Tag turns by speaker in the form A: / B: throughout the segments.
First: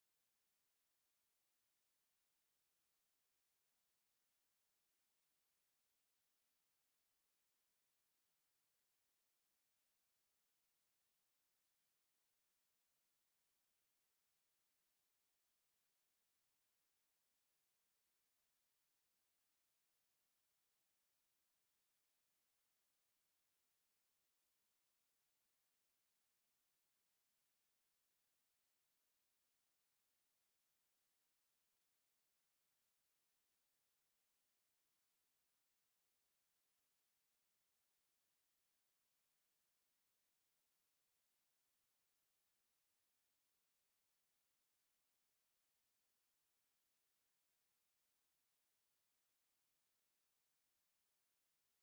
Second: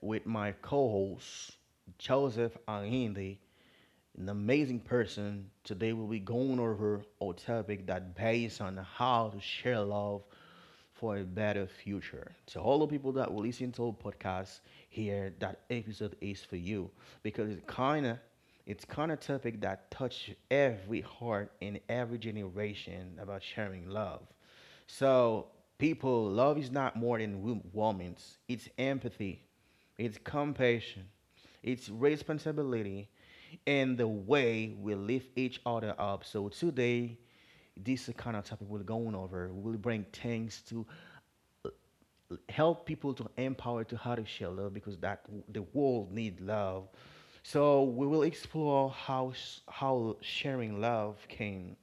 A: with my co hosts, Joseph and Indy, an amazing person. Today we'll be going over a topic that based on how to share love for a better future. To all the people that will listen to our podcast here, that episode is for you because it's kind of topic that touch every heart in every generation about sharing love. So people, love is not more than warmth. It's empathy. It's compassion, it's responsibility, and the way we lift each other up. So today, this kind of topic we're going over. We'll bring things to help people to empower to how to share love because that the world need love. So we will explore how sharing love can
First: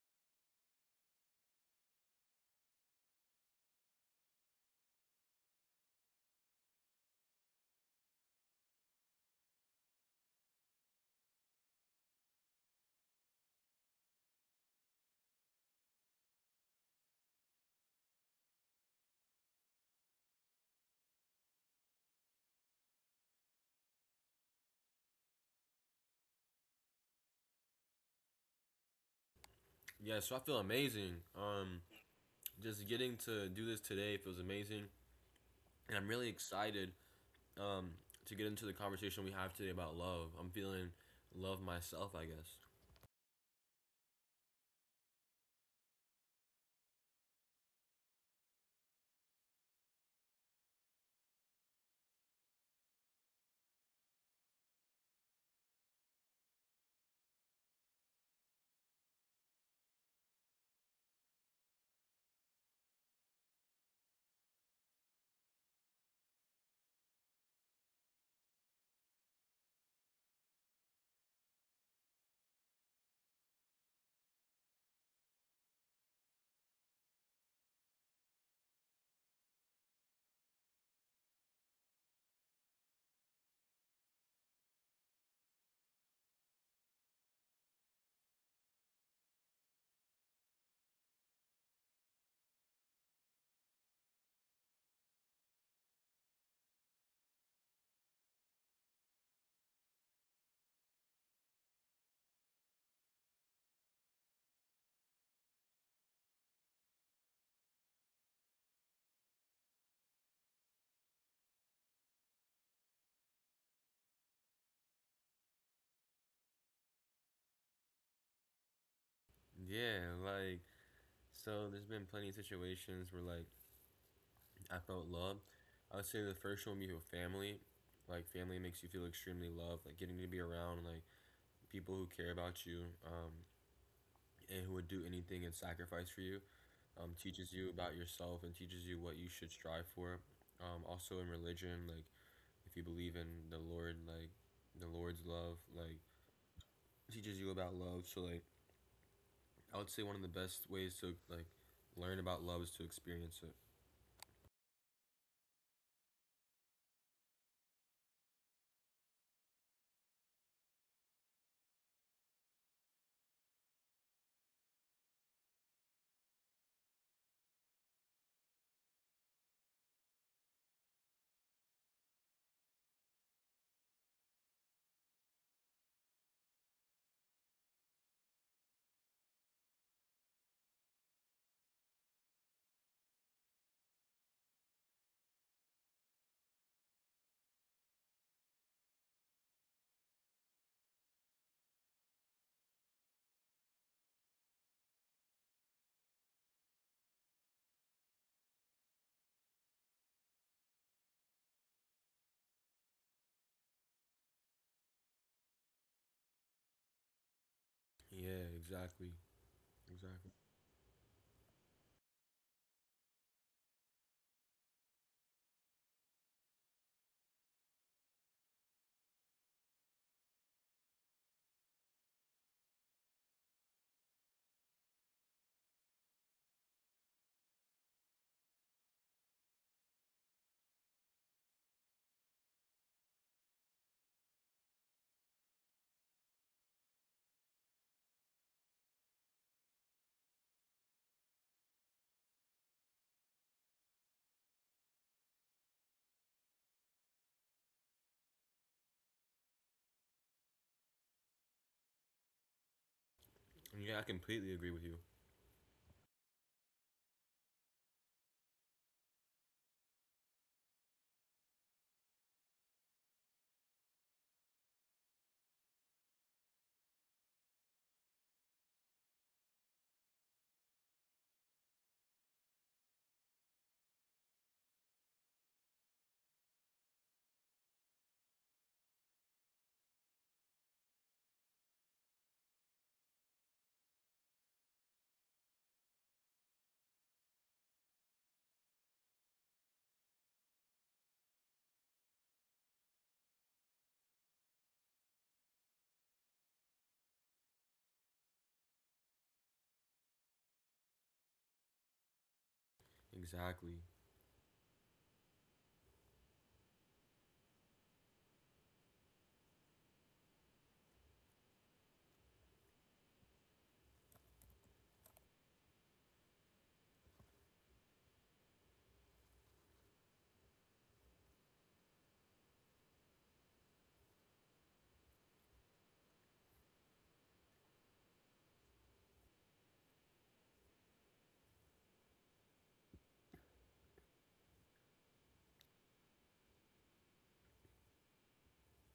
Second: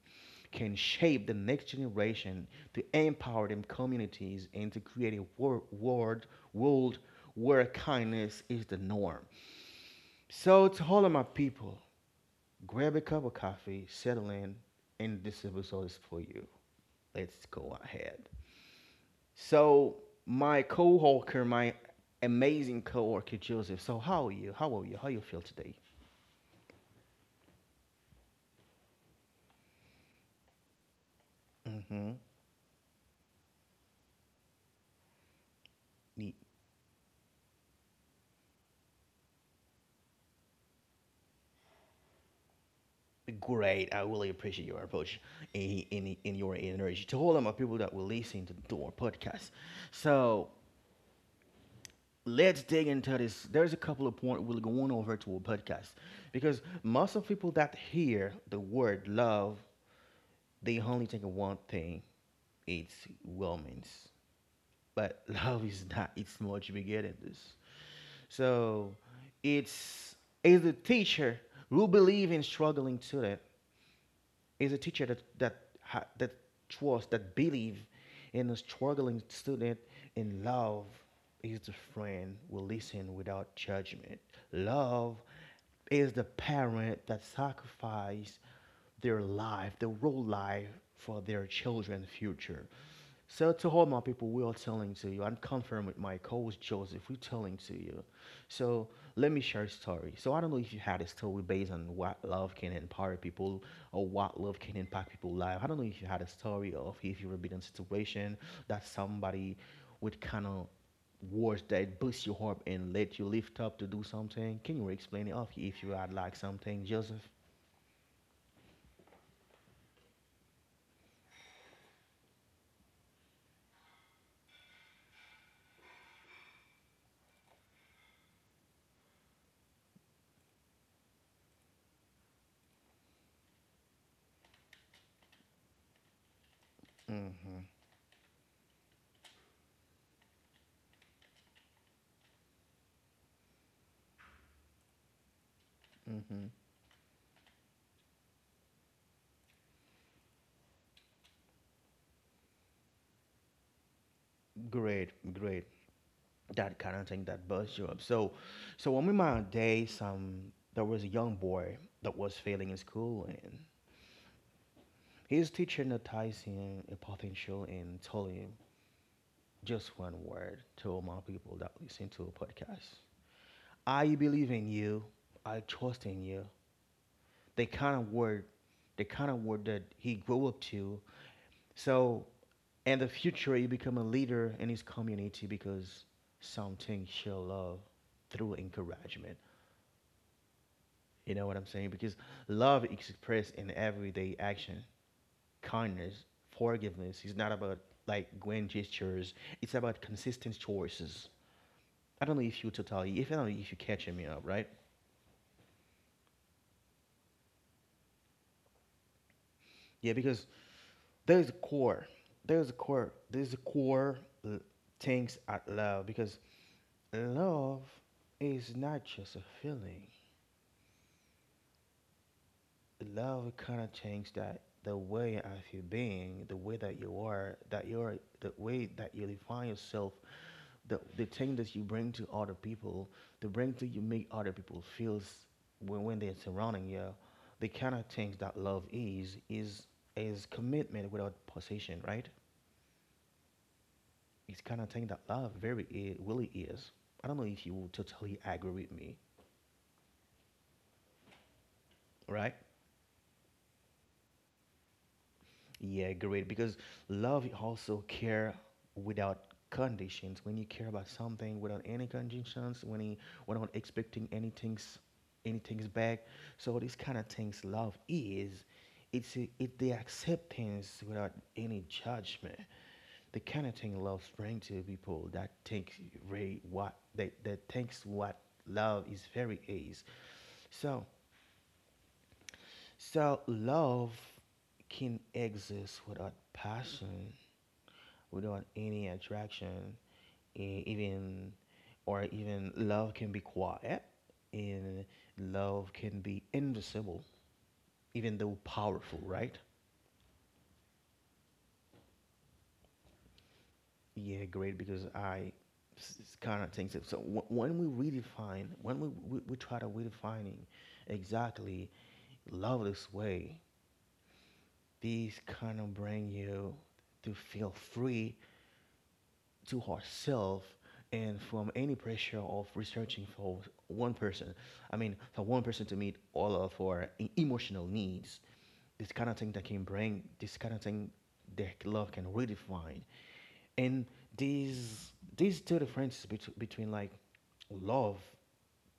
A: shape the next generation to empower them communities and to create a world where kindness is the norm. So to all of my people, grab a cup of coffee, settle in, and this episode is for you. Let's go ahead. So my co-worker, my amazing co-worker Joseph. So how are you? How you feel today?
B: Yeah, so I feel amazing.
A: Mm-hmm.
B: Just getting to do this today feels amazing, and I'm really
A: Neat.
B: excited um, to get into the conversation we have today about love. I'm feeling love myself, I guess.
A: Great. I really appreciate your approach and your energy. To all of my people that will listen to our podcast. So let's dig into this. There's a couple of points we're going over to a podcast because most of people that hear the word love, they only think of one thing: it's romance. But love is not. It's much bigger than this. So, it's as a teacher who believe in struggling to student is a teacher that trusts, that believe in a struggling student in love is the friend who listen without judgment. Love is the parent that sacrifice their life, their real life for their children's future. So to all my people, we are telling to you, and confirm with my co-host Joseph, we're telling to you. So let me share a story. So I don't know if you had a story based on what love can empower people or what love can impact people's life. I don't know if you had a story of if you were in a situation that somebody would kind of words that boost your heart and let you lift up to do something. Can you explain it off if you had like something, Joseph?
B: Yeah, like so, There's been plenty of situations where like I felt love. I would say the first one would be with family. Like family makes you feel extremely loved. Like getting to be around like people who care about you, and who would do anything and sacrifice for you. Teaches
A: Mm-hmm.
B: you about yourself and teaches you what you should strive for. Also in religion, like if you believe in the Lord, like the Lord's love, like
A: Mm-hmm.
B: teaches you about love. So like I would say one of the best ways to like learn about love is to experience it.
A: Great, great. That kind of thing that busts you up. So, one of my days, there was a young boy that was failing in school, and his teacher noticed him a potential and told him just one word to all my people that listen to a podcast: "I believe in you. I trust in you." The kind of word, the kind of word that he grew up to. So, in the future, you become a leader in his community because something she'll love through encouragement. You know what I'm saying? Because love is expressed in everyday action, kindness, forgiveness. It's not about like grand gestures. It's about consistent choices. I don't know if you catching me up, right?
B: Yeah, exactly,
A: Yeah,
B: exactly.
A: because there's a core, there's a core l- things at love because love is not just a feeling. Love kind of changes that the way of you being, the way that you are, the way that you define yourself, the thing that you bring to other people, the bring to you make other people feels when they're surrounding you, the kind of things that love is commitment without possession, right? It's kind of thing that love very really is. I don't know if you will totally agree with me, right?
B: Yeah, I completely agree with you.
A: Yeah, great. Because love also care without conditions. When you care about something without any conditions, when you without expecting anything's back. So this kind of things love is it the acceptance without any judgment. The kind of thing love brings to people that thinks very what that thinks what love is very is. So so love can exist without passion, without any attraction, e- even even love can be quiet, and love can be invisible, even though powerful, right?
B: Exactly.
A: Yeah, great. Because I kind of think that. So when we redefine, when we try to redefining exactly love this way, these kind of bring you to feel free to ourselves and from any pressure of researching for one person. I mean, for one person to meet all of our emotional needs, this kind of thing that can bring this kind of thing that love can redefine. And these two differences between like love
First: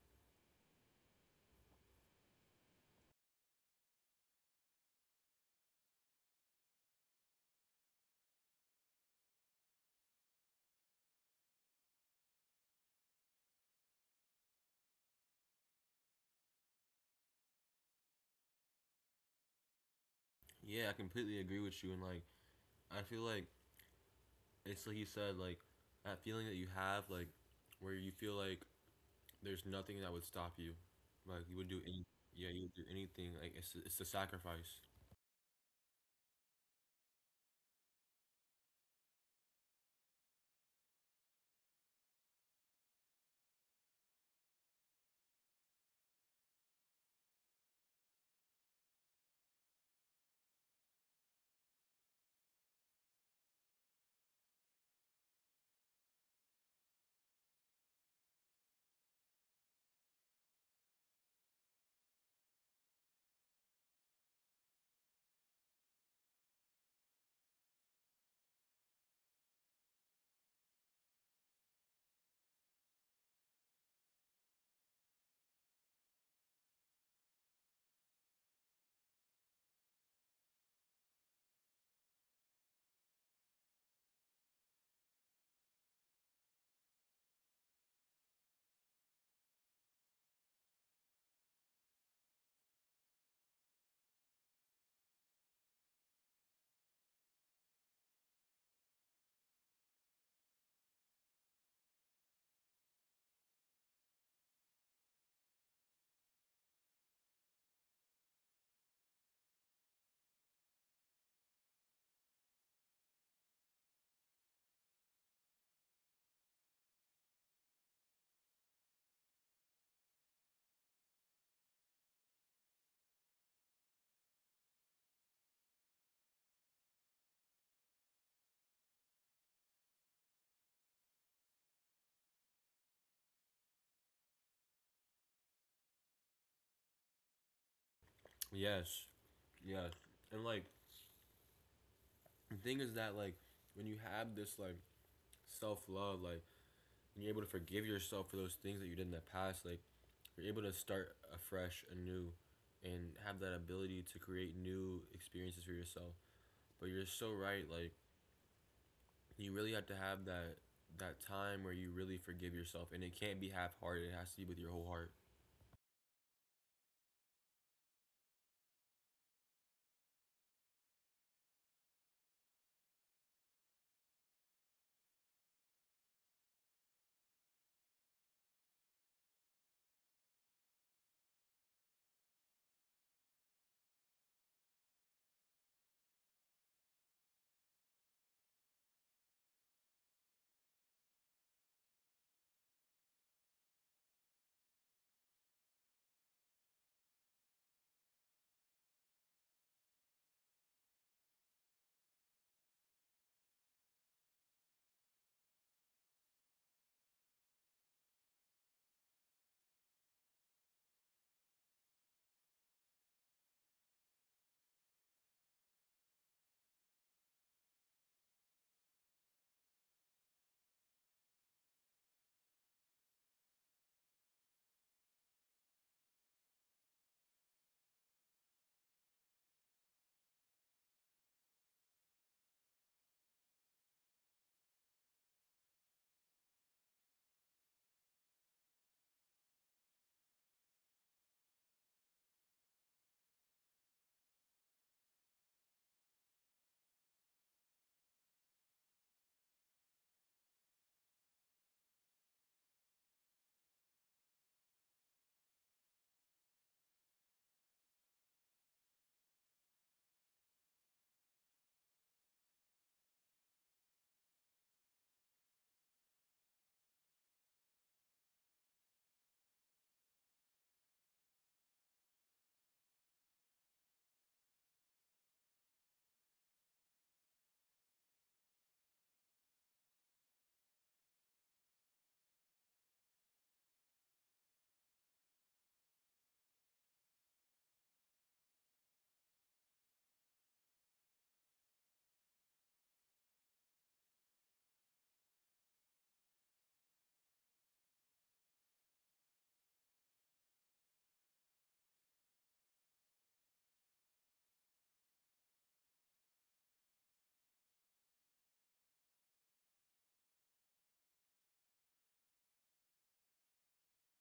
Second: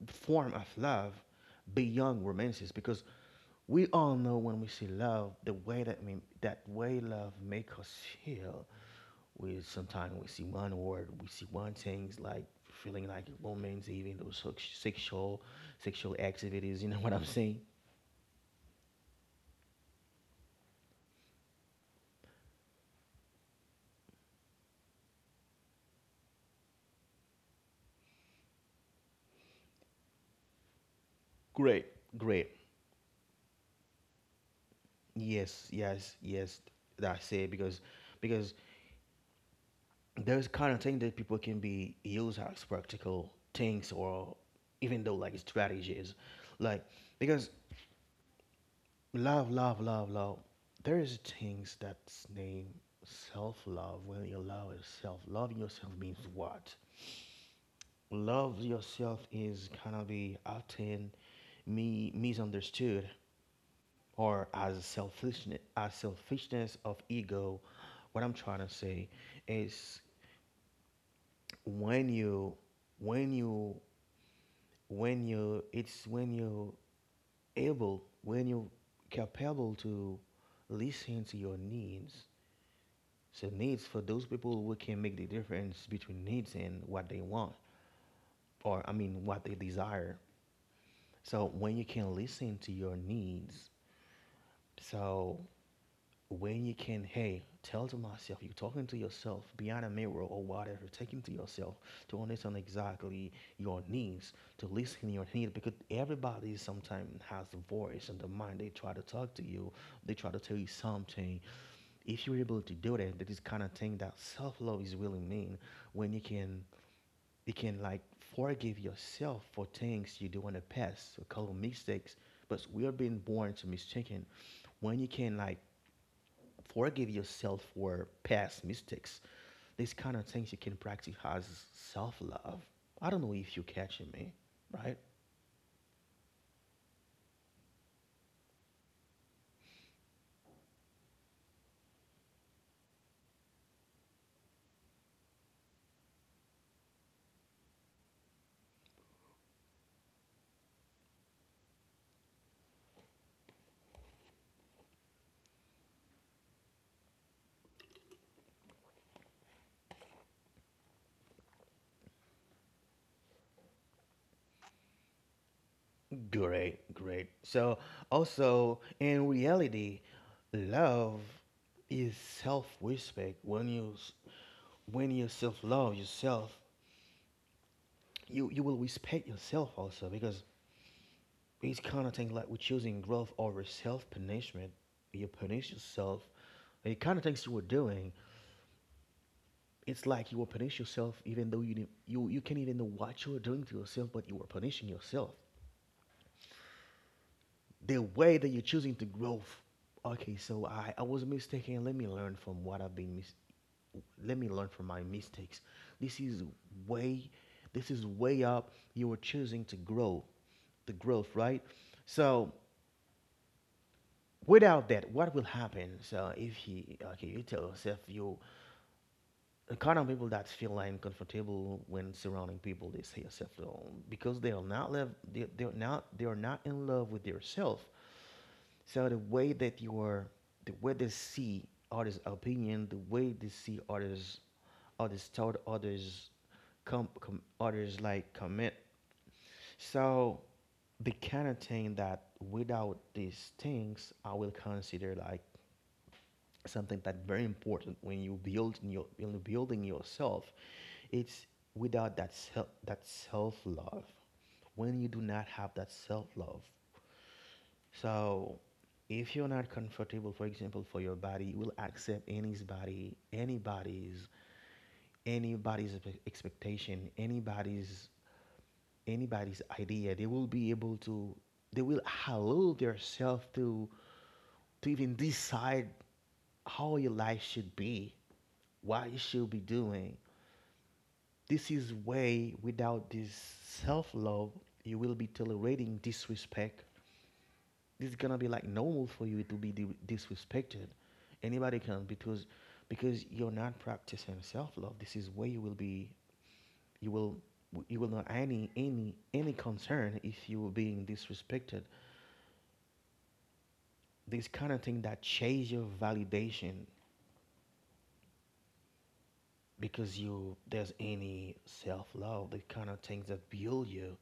A: form of love beyond romances because we all know when we see love the way that mean that way love make us feel we sometimes we see one word we see one things like feeling like romance even those sexual activities. You know what I'm saying?
B: Yeah, I completely agree with you. And like I feel like it's like you said, like that feeling that you have, like where you feel like there's nothing that would stop you. Like you would do
A: Great,
B: yeah,
A: great.
B: you would do anything. Like it's a sacrifice.
A: Yes, yes, yes, that's it because because there's kind of thing that people can be used as practical things or even though like strategies, like because love there is things that's named self-love. When you love yourself, loving yourself means what? Love yourself is kind of be often me misunderstood or as selfishness of ego. What I'm trying to say is, when you when you when you it's when you're able when you're capable to listen to your needs. So needs, for those people who can make the difference between needs and what they want, or I mean what they desire. So when you can listen to your needs, so when you can, hey, tell to myself, you're talking to yourself behind a mirror or whatever, taking to yourself to understand exactly your needs, to listen to your needs. Because everybody sometimes has a voice in the mind. They try to talk to you, they try to tell you something. If you're able to do that, that is kind of thing that self love is really mean, when you can like forgive yourself for things you do in the past, a couple of mistakes. But we are being born to mistaken. When you can like forgive yourself for past mistakes. These kind of things you can practice as self love. I don't know if you're catching me, right?
B: Yes, yes. And like the thing is that like when you have this like self love, like when you're able to forgive yourself for those things that you did in the past, like you're able to start afresh, anew, and have that ability to create new experiences for yourself. But you're so right. Like you really have to have that time where you really forgive yourself, and it can't be half hearted. It has to be with your whole heart.
A: Great, great. So, also, in reality, love is self respect. When you self love yourself, you will respect yourself also because it's kind of thing like we're choosing growth over self punishment. You punish yourself. The kind of things you were doing, it's like you will punish yourself even though you can't even know what you are doing to yourself, but you are punishing yourself. The way that you're choosing to grow. Okay, so I was mistaken. Let me learn from what I've been mis- let me learn from my mistakes. This is way this is way up. You are choosing to grow. The growth, right? So without that, what will happen? So if he okay, you tell yourself you the kind of people that feel like uncomfortable when surrounding people they say yourself alone because they are not love, they are not in love with yourself, so the way that you are, the way they see others opinion, the way they see others, others thought, others com, com others like comment. So the kind of thing that without these things I will consider like something that very important when you're building yourself. It's without that self love. When you do not have that self love, so if you're not comfortable for example for your body, you will accept anybody's expectation, anybody's idea. They will allow themselves to even decide how your life should be, what you should be doing. This is way without this self love, you will be tolerating disrespect. This is gonna be like normal for you to be disrespected. Anybody can, because you're not practicing self love. This is where you will be you will you will not any concern if you are being disrespected. This kind of thing that chase your validation because you there's any self love, the kind of things that build you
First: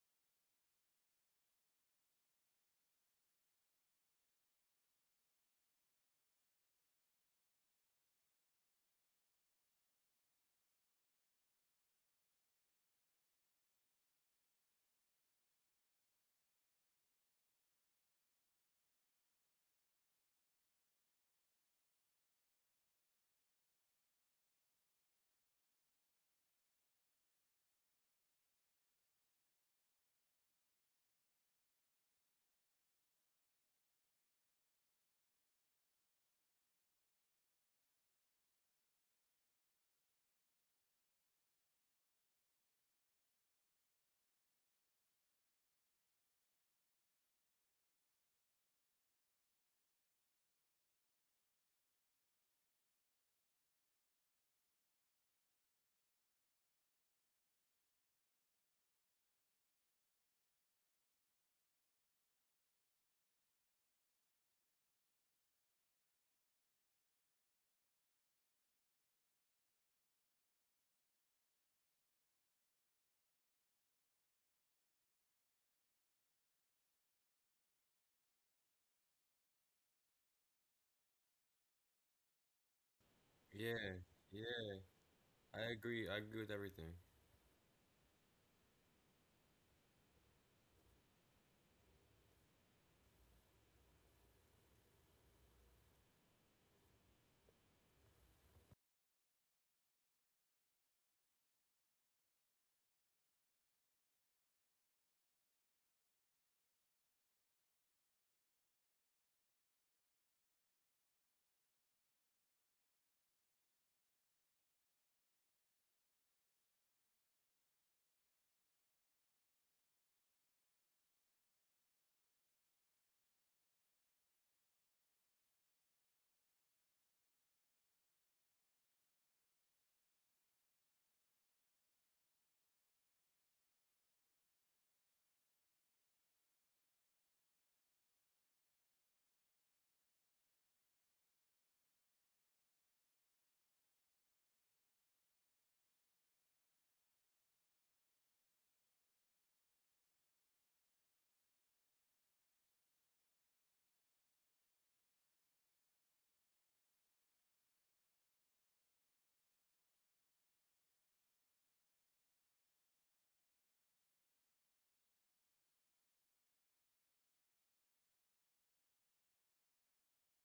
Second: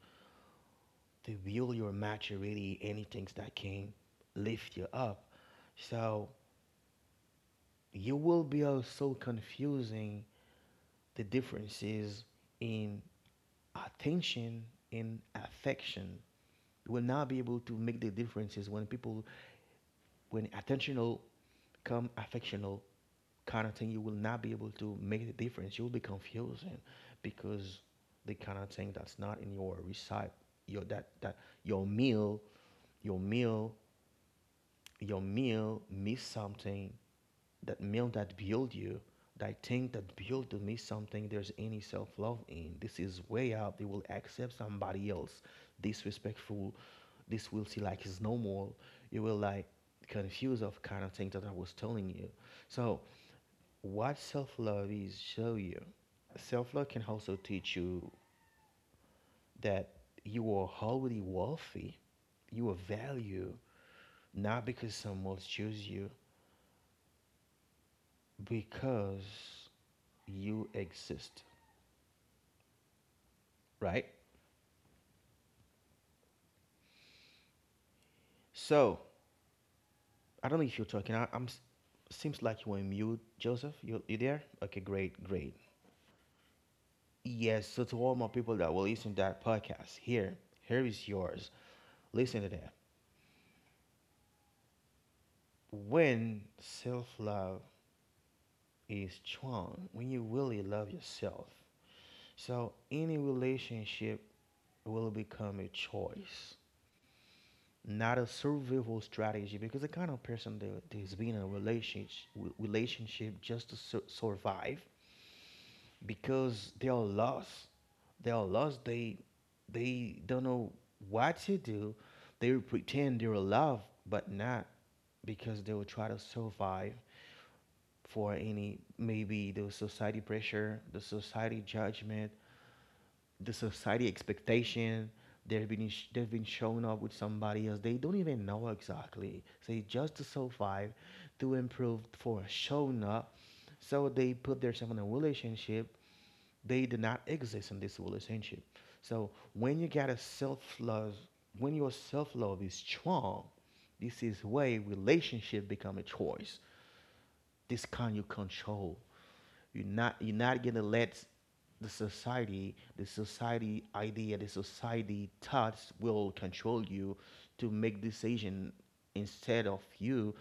A: to build your maturity, any things that can lift you up. So you will be also confusing the differences in attention and affection. You will not be able to make the differences when people when attentional come affectional kind of thing you will not be able to make the difference you'll be confusing because the kind of thing that's not in your recipe your that your meal your meal your meal miss something that meal that build you that thing that build to miss something there's any self-love in this is way out they will accept somebody else disrespectful this will see like is normal you will like confuse of kind of thing that I was telling you. So what self-love is show you, self-love can also teach you that you are already wealthy, you are value, not because someone else choose you, because you exist, right? So I don't know if you're talking. Seems like you were mute, Joseph.
B: Yeah,
A: You there?
B: yeah,
A: Okay, great, great.
B: I agree. I agree with everything.
A: Yes. So to all my people that will listen to that podcast, here is yours. Listen to that. When self love is strong, when you really love yourself, so any relationship will become a choice, not a survival strategy, because the kind of person that is being in a relationship just to survive, because they are lost, they are lost, they don't know what to do, they pretend they're alive but not, because they will try to survive for any maybe the society pressure, the society judgment, the society expectation. They've been showing up with somebody else they don't even know exactly say just to survive, to improve for showing up. So they put themselves in a relationship, they do not exist in this relationship. So when you got a self-love, when your self-love is strong, this is way relationship become a choice. This can you control. You're not gonna let the society idea, the society thoughts will control you to make decision instead of you,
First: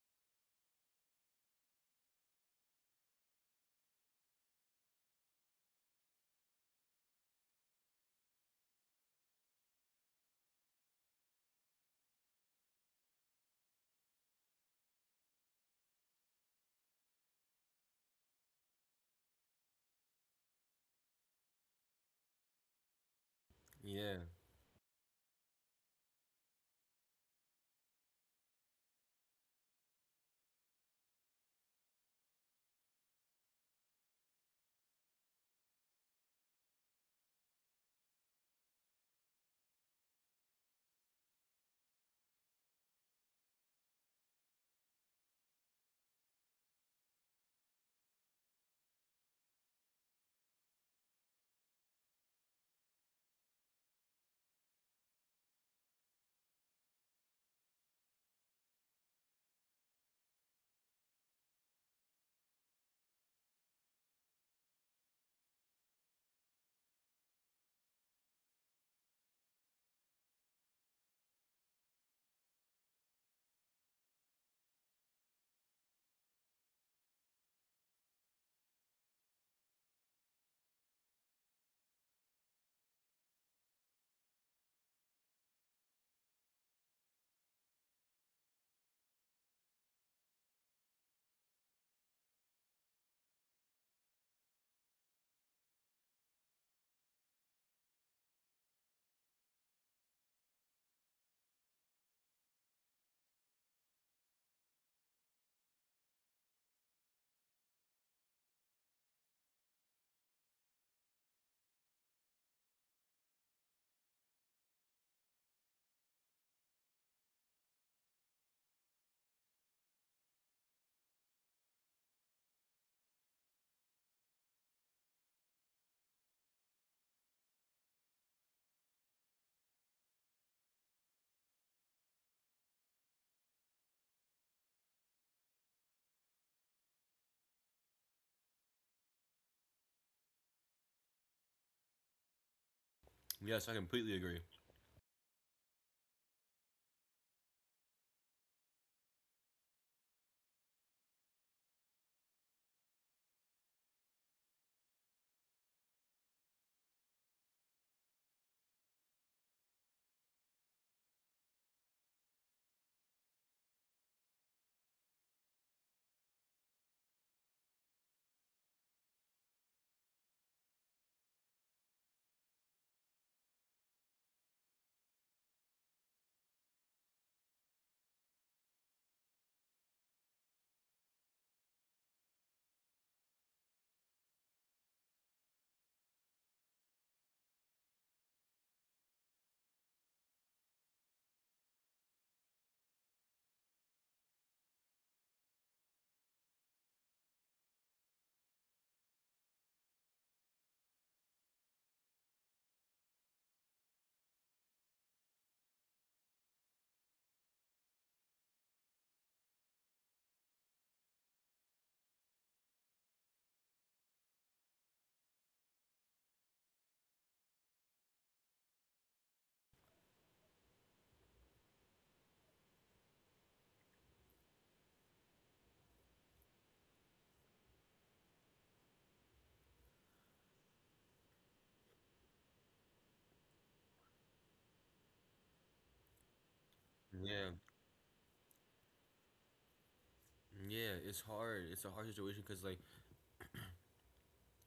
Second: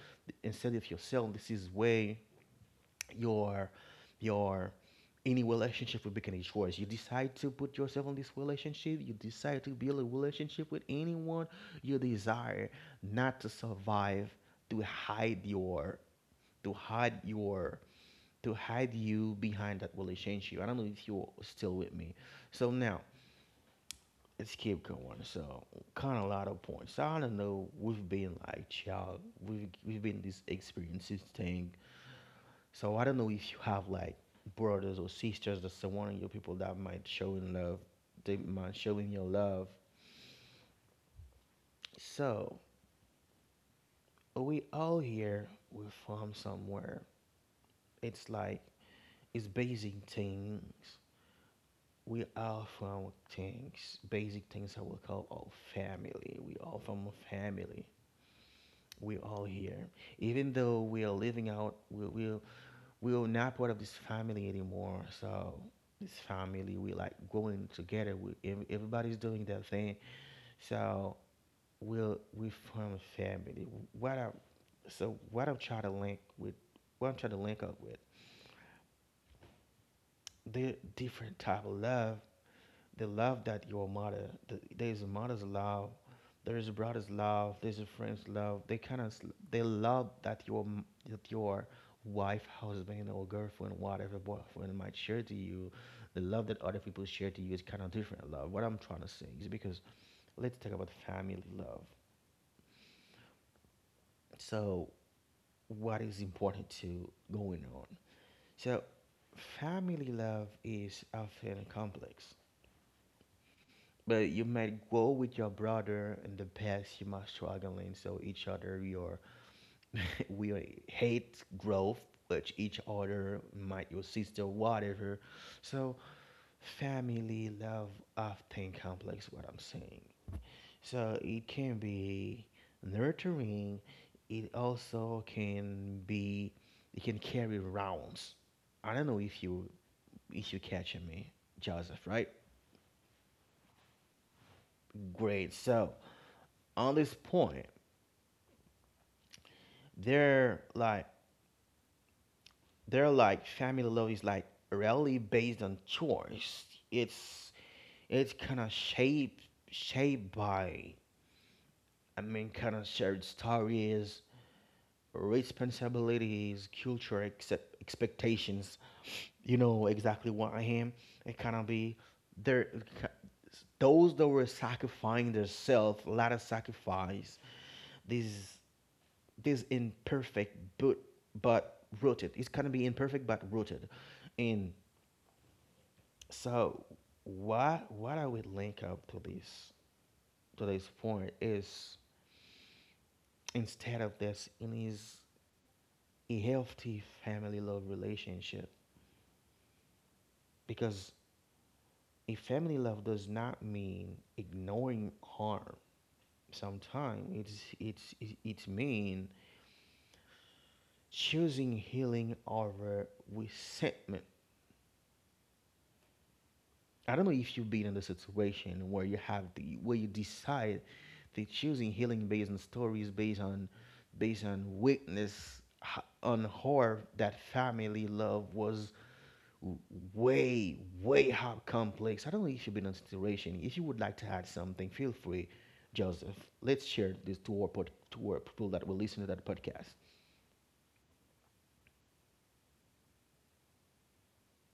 A: instead of yourself. This is way your your any relationship will become a choice. You decide to put yourself in this relationship. You decide to build a relationship with anyone. You desire not to survive, to hide your, to hide your, to hide you behind that relationship. I don't know if you're still with me. So now
B: Yeah.
A: let's keep going. So kind of a lot of points. I don't know. We've been like child. We've been this experiences thing, so I don't know if you have like brothers or sisters or someone in your people that might show in love, they might show in your love. So we all here, we're from somewhere. It's like it's basic things. We are from things, basic things that we call all family. We all from a family. We all here, even though we are living out. We we were not part of this family anymore. So this family, we like growing together. We everybody's doing their thing. So we'll we form a family. What I so what I'm trying to link with, what I'm trying to link up with, the different type of love, the love that your mother, there's a mother's love, there's a brother's love, there's a friend's love. They kind of they love that that your wife, husband, or girlfriend, whatever boyfriend might share to you. The love that other people share to you is kind of different love. What I'm trying to say is because let's talk about family love. So what is important to going on? So family love is often complex. But you might go with your brother in the past. You might struggling, so each other your we hate growth, but each other might your sister whatever. So family love often complex. What I'm saying. So it can be nurturing. It also can be it can carry rounds. I don't know if you catching me, Joseph, right?
B: Yes, I completely agree.
A: Great. So on this point. They're like they're like family love is like rarely based on choice. It's it's kind of shaped by I mean kind of shared stories, responsibilities, culture, accept, expectations. You know exactly what I am. It kind of be there. Those that were sacrificing themselves, a lot of sacrifice. These this imperfect but rooted. It's gonna be imperfect but rooted. And so why what I would link up to this point is instead of this it is a healthy family love relationship. Because a family love does not mean ignoring harm. Sometimes it mean choosing healing over resentment. I don't know if you've been in the situation where you have the where you decide that choosing healing based on stories, based on based on weakness, on horror that family love was w- way how complex. I don't know if you've been in a situation. If you would like to add something, feel free, Joseph. Let's share this
B: Yeah.
A: to our pod, to our people that will listen to that podcast.
B: Yeah, it's hard. It's a hard situation because, like,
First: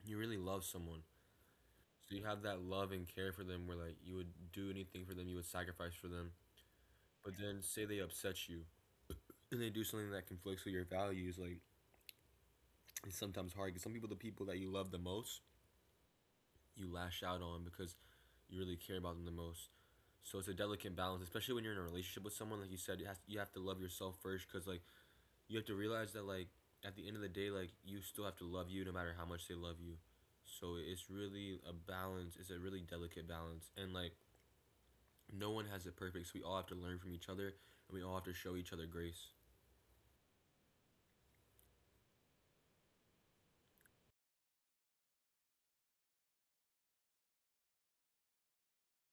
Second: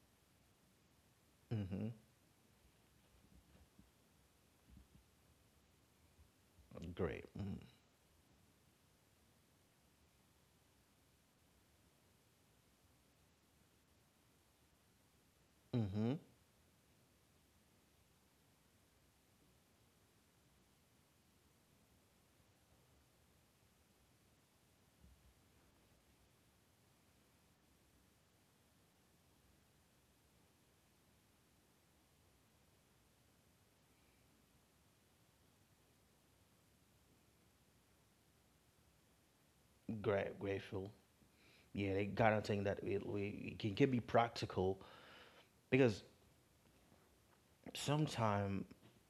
B: you really love someone.
A: Mm-hmm.
B: So you have that love and care for them where, like, you would do anything for them, you would sacrifice for them.
A: Great.
B: But then, say they upset you and they do something that conflicts with your values, like, it's sometimes hard because some people, the people that you love the most,
A: Mm-hmm.
B: you lash out on because you really care about them the most. So it's a delicate balance, especially when you're in a relationship with someone. Like you said, you have to love yourself first because, like, you have to realize that like at the end of the day, like you still have to love you no matter how much they love you. So it's really a balance. It's a really delicate balance, and like no one has it perfect. So we all have to learn from each other, and we all have to show each other grace.
A: Great. Grateful. Yeah, they gotta think that it, we, it can be practical because sometimes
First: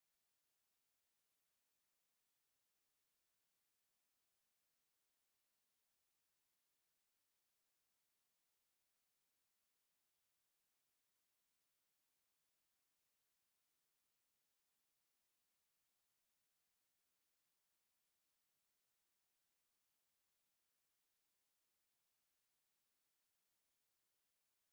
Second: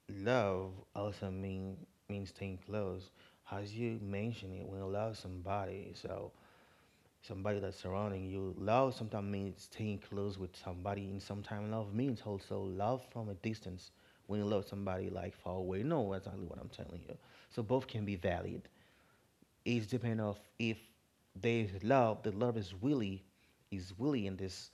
A: love also mean means staying close, as you mentioned it, when you love somebody, so somebody that's surrounding you love, sometimes means staying close with somebody, and sometimes love means also love from a distance. When you love somebody like far away, no, that's not what I'm telling you. So both can be valid. It's depend of if there is love, the love is willy in this,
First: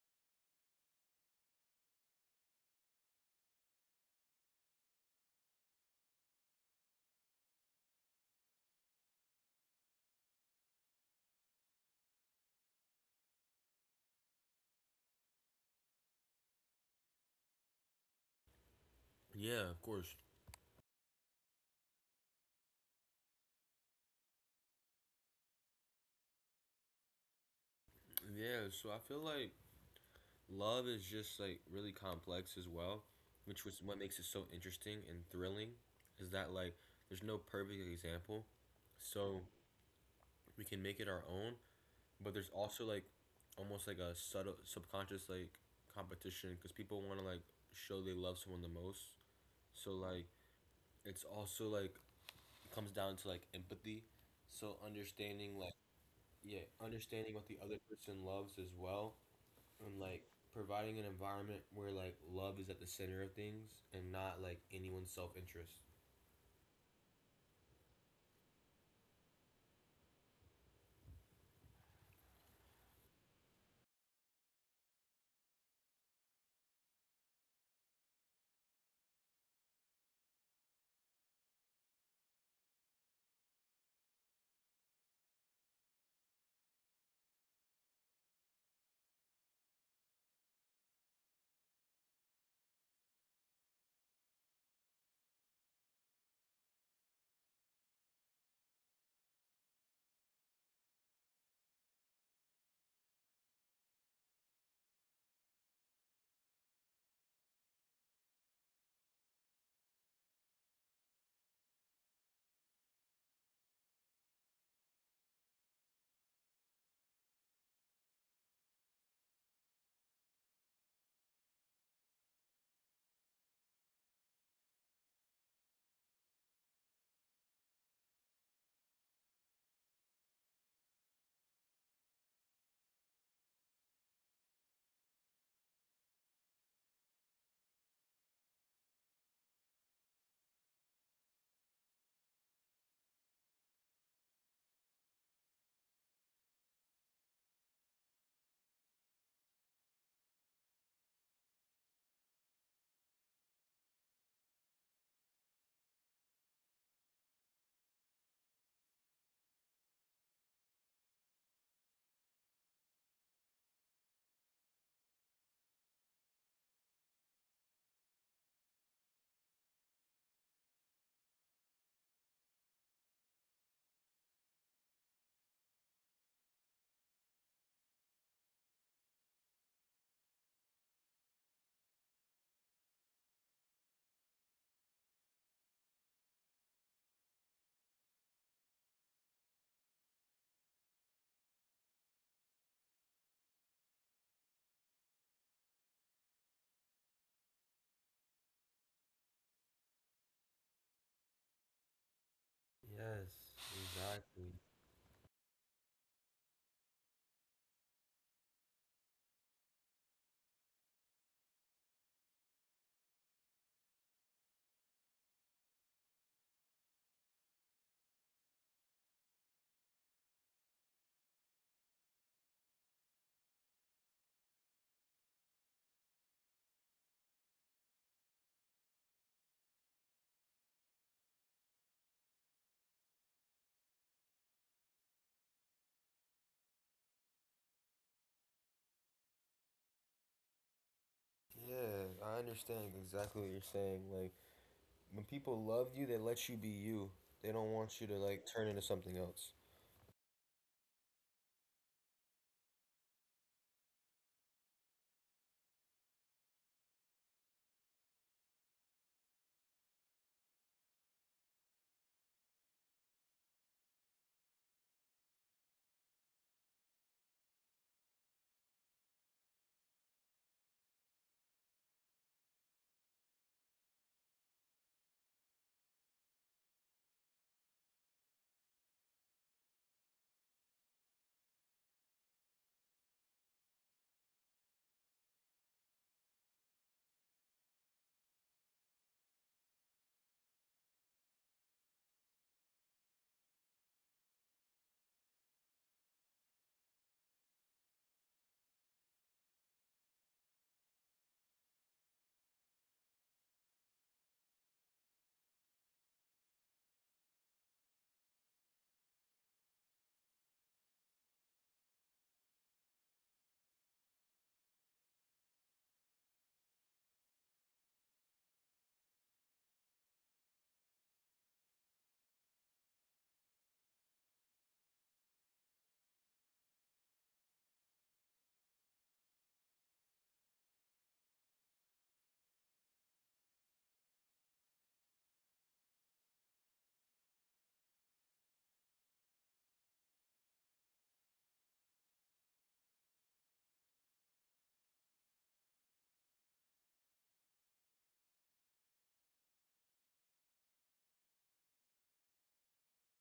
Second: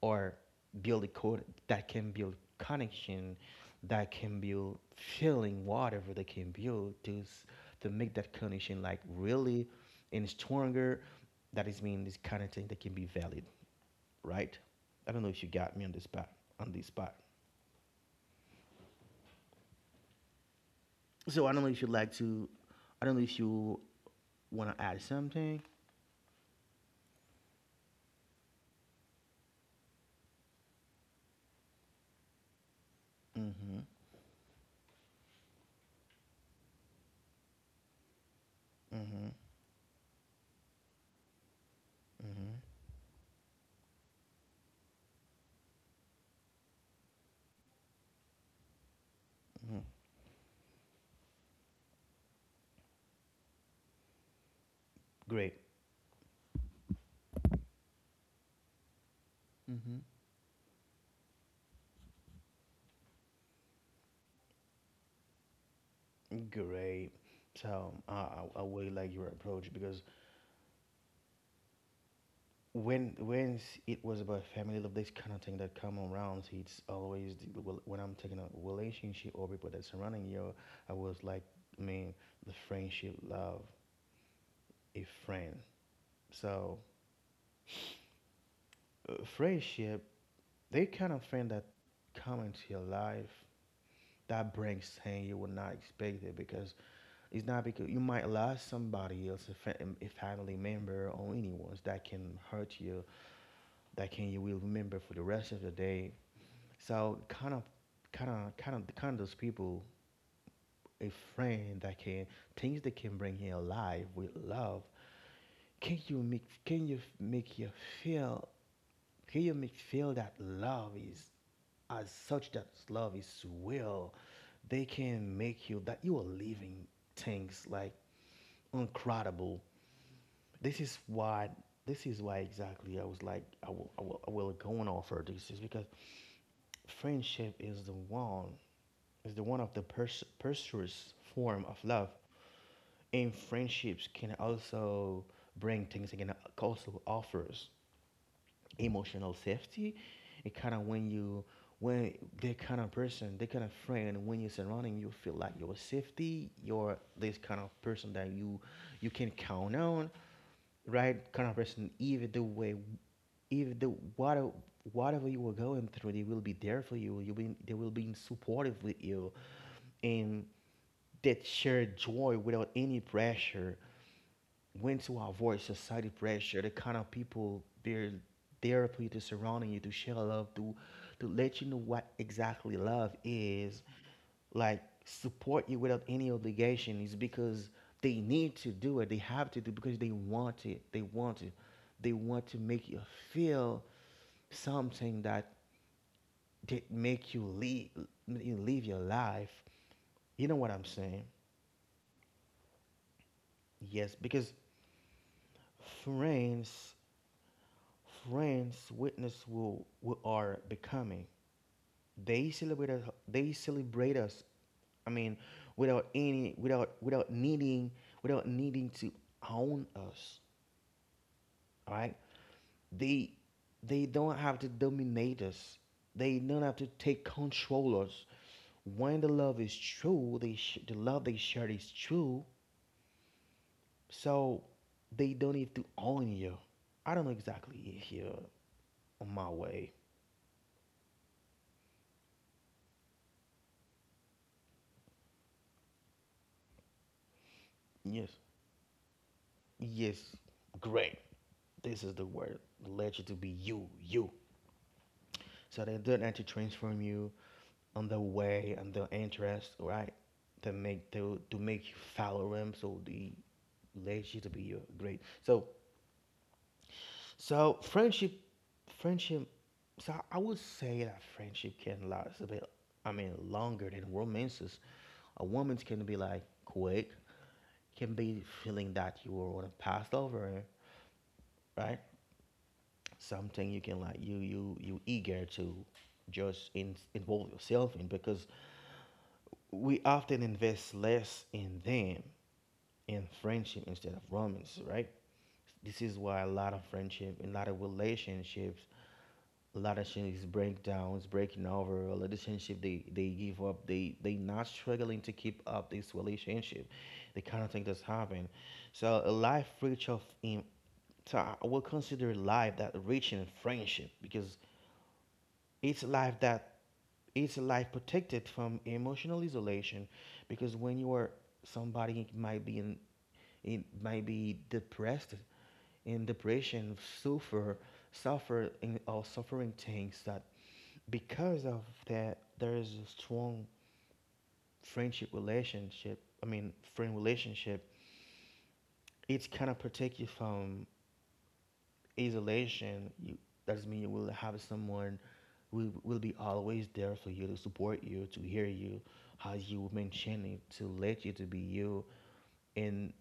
A: or build a code that can build connection, that can build feeling, whatever they can build to make that connection like really and stronger. That is mean this kind of thing that can be valid, right? I don't know if you got me on this spot on this spot.
B: Yeah, of course.
A: So I don't know if you'd like to. I don't know if you want to add something.
B: Yeah. So I feel like love is just like really complex as well, which was
A: Mm-hmm.
B: what makes it so interesting and thrilling, is that like there's no perfect example,
A: Mm-hmm.
B: so we can make it our own, but there's
A: Mm-hmm.
B: also like almost like a subtle subconscious like competition because people want to like show they love someone the most, so like it's also like comes down to like empathy, so
A: Great.
B: understanding like yeah, understanding what the other person loves as well,
A: Hmm.
B: and like providing an environment where like love is at the center of things and not like anyone's self-interest.
A: Great. So I really like your approach, because when it was about family love, this kind of thing that come around, so it's always the, well, when I'm taking a relationship or people that surrounding you, I was like, I mean, the friendship, love, a friend. So friendship, they kind of friend that come into your life that brings things you would not expect it, because it's not because you might lose somebody else, a family member or anyone that can hurt you, that can you will remember for the rest of the day. So kind of those people, a friend that can things that can bring you alive with love. Can you make? Can make you feel? Can you make feel that love is as such that love is real? They can make you that you are living things like incredible. This is why this is why exactly I was like I will go on offer. This is because friendship is the one of the pursuers form of love, and friendships can also bring things, again also offers emotional safety. It kind of when you when that kind of person that kind of friend when you're surrounding you feel like your safety you're this kind of person that you can count on, right, kind of person, even the way even the whatever whatever you are going through they will be there for you, you will they will be supportive with you. And that shared joy without any pressure, when to avoid society pressure, the kind of people they're there for you, to surrounding you, to share love to let you know what exactly love is, like support you without any obligation, is because they need to do it. They have to do it because they want it. They want to. They want to make you feel something that did make you live, you live your life. You know what I'm saying?
B: Yes,
A: Yes, because
B: exactly.
A: friends friends witness who we are becoming. They celebrate us, they celebrate us. I mean without any without needing without needing to own us. All right. They they don't have to dominate us. They don't have to take control us. When the love is true, the love they share is true. So they don't need to own you. I don't know exactly here on my way.
B: Yeah, I understand exactly what you're saying. Like, when people love you, they let you be you. They don't want you to
A: Yes,
B: like turn into something else.
A: yes, great. This is the word. Let you to be you, you. So they don't have to transform you on the way and the interest, right? To make you follow them, so the relationship to be great. So so friendship, friendship. So I would say that friendship can last a bit. I mean, longer than romances. A woman's can be like quick, can be feeling that you were on a passed over, right? Something you can like you eager to involve yourself in, because we often invest less in them in friendship instead of romance, right? This is why a lot of friendship, a lot of relationships, a lot of things break downs, breaking over, a relationship they give up, they not struggling to keep up this relationship. The kind of thing that's happened. So a life rich of in so I will consider life that rich in friendship, because it's life that it's a life protected from emotional isolation. Because when you are, somebody might be in, might be depressed, in depression, suffer suffer in, or suffering things that, because of that there is a strong friendship relationship, I mean friend relationship. It's kind of protect you from isolation, you, that doesn't mean you will have someone who will be always there for you to support you, to hear you, how you mention it, to let you to be you, and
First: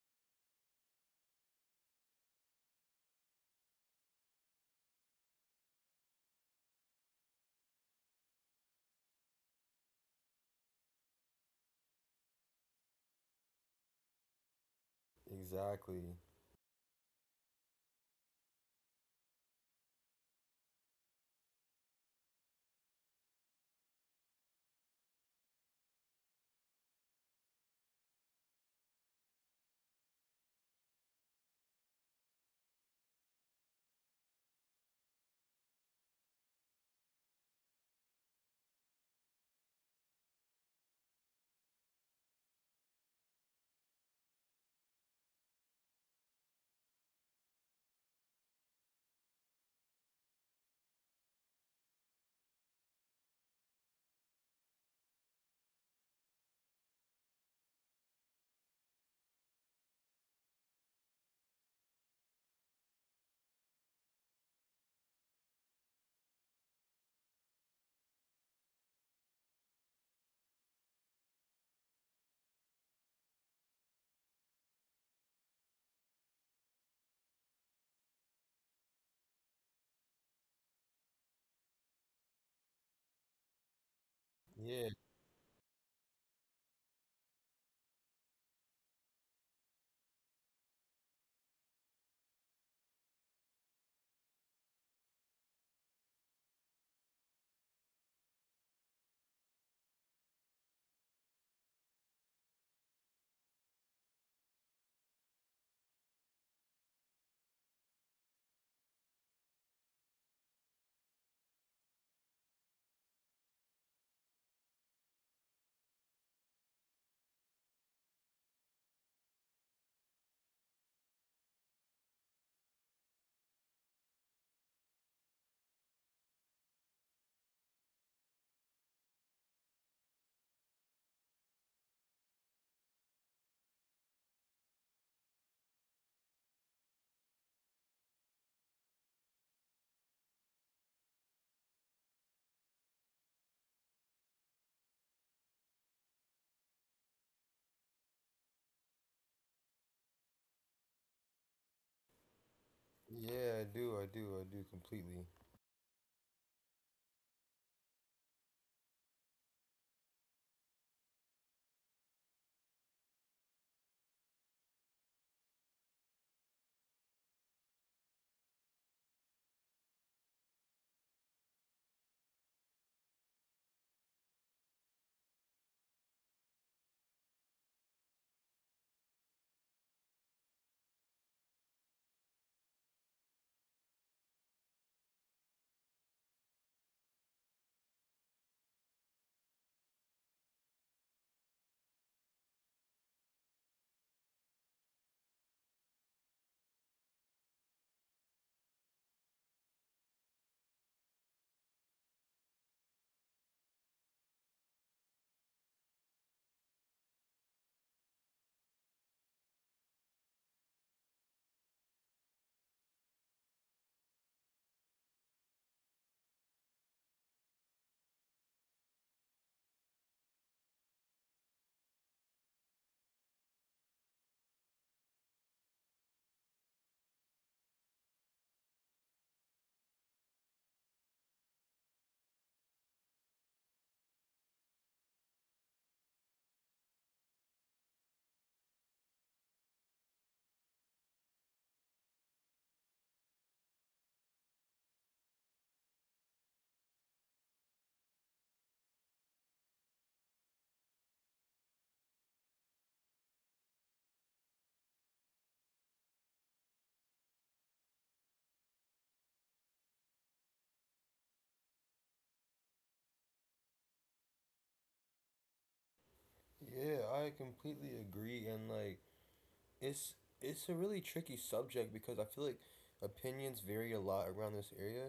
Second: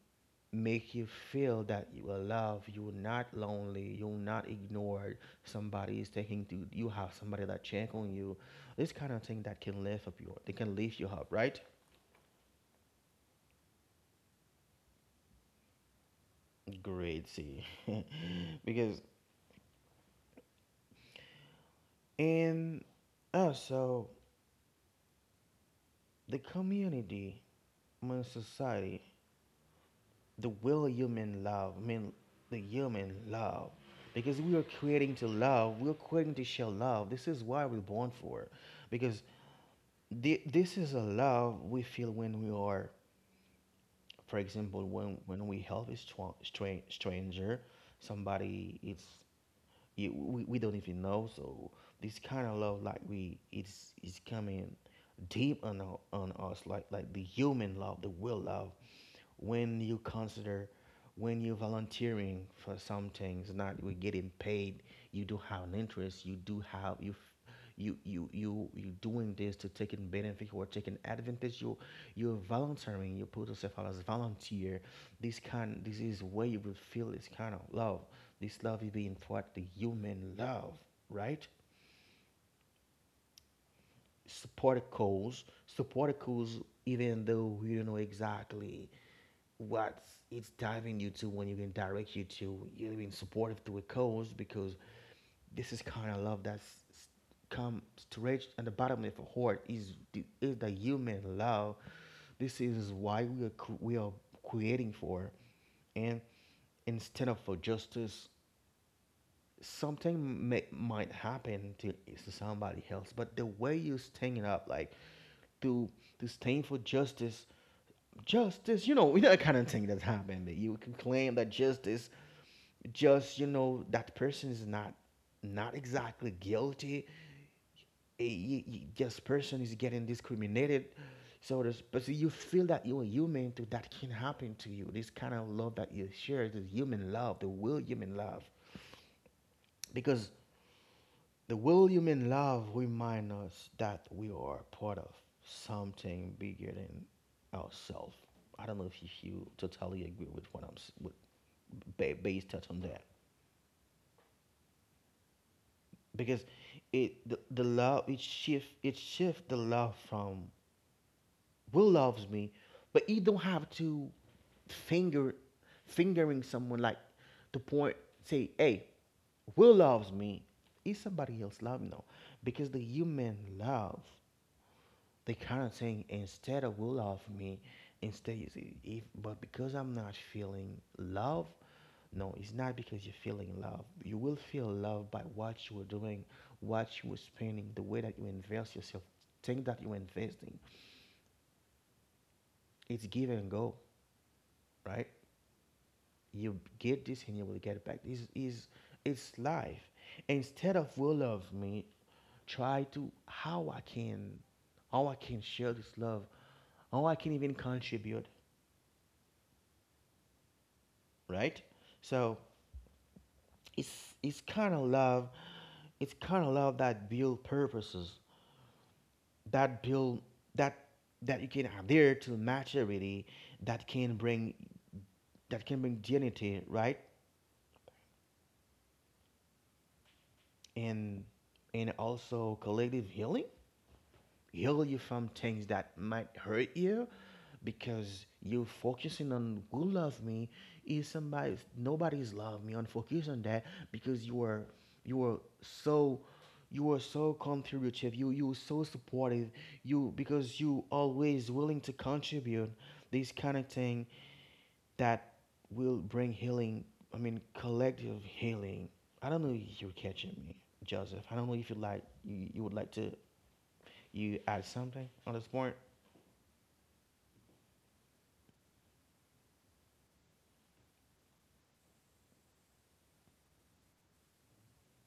A: make you feel that you are loved, you're not lonely, you're not ignored. Somebody is taking to you, have somebody that check on you. This kind of thing that can lift up your, they can lift you up, right?
B: Exactly.
A: Great, see, because in, also, the community, I mean society, the will human love, I mean the human love. Because we are creating to love, we're creating to show love. This is why we're born for. It, because this is a love we feel when we are, for example, when we help a stranger, somebody it's, you, we don't even know. So this kind of love, like we, it's coming deep on our, on us, like the human love, the will love, when you consider, when you're volunteering for some things not we getting paid, you do have an interest, you do have you, you you you you doing this to taking benefit or taking advantage, you, you're volunteering, you put yourself out as a volunteer. This is where you will feel this kind of love. This love is being what the human love, right? Support a
B: Yeah,
A: cause, support a cause. Even though we don't know exactly what, it's diving you to, when you can direct you to, you know, being supportive to a cause, because this is kind of love that's come stretched at the bottom of the heart, is the human love. This is why we are we are creating for, and instead of for justice, something may, might happen to, somebody else, but the way you stand up, like to, stand for justice, justice, you know, you know, that kind of thing that's happened. You can claim that justice, just, you know, that person is not, not exactly guilty. Eh, you- you- just person is getting discriminated. So, there's, but see, you feel that you're human too. That can happen to you. This kind of love that you share, the human love, the real human love, because the William in love remind us that we are part of something bigger than ourselves. I don't know if you totally agree with what I'm with, based on that,
B: yeah, I do, I do, I do completely.
A: because it the love, it shift the love from, will loves me, but you don't have to finger fingering someone, like to point, say hey, Will loves me. Is somebody else love? No. Because the human love, they kind of saying instead of will love me, instead is, if, but because I'm not feeling love, no, it's not because you're feeling love. You will feel love by what you were doing, what you were spending, the way that you invest yourself, thing that you're investing. It's give and go, right? You get this and you will get it back. This is, it's life. Instead of will love me, try to, how I can, how I can share this love, how I can even contribute, right? So it's kind of love. It's kind of love that build purposes, that build that that you can adhere to maturity, that can bring that can bring dignity, right? And and also collective healing. Heal you from things that might hurt you, because you're focusing on who love me, is somebody, nobody's love me on focus on that. Because you are so you are so contributive, you are so supportive, you, because you always willing to contribute, this kind of thing that will bring healing, I mean collective healing. I don't know if you're catching me, Joseph. I don't know if you like you would like to, you add something on the sport.
B: Yeah, I completely agree, and like it's it's a really tricky subject because I feel like opinions vary a lot around this area.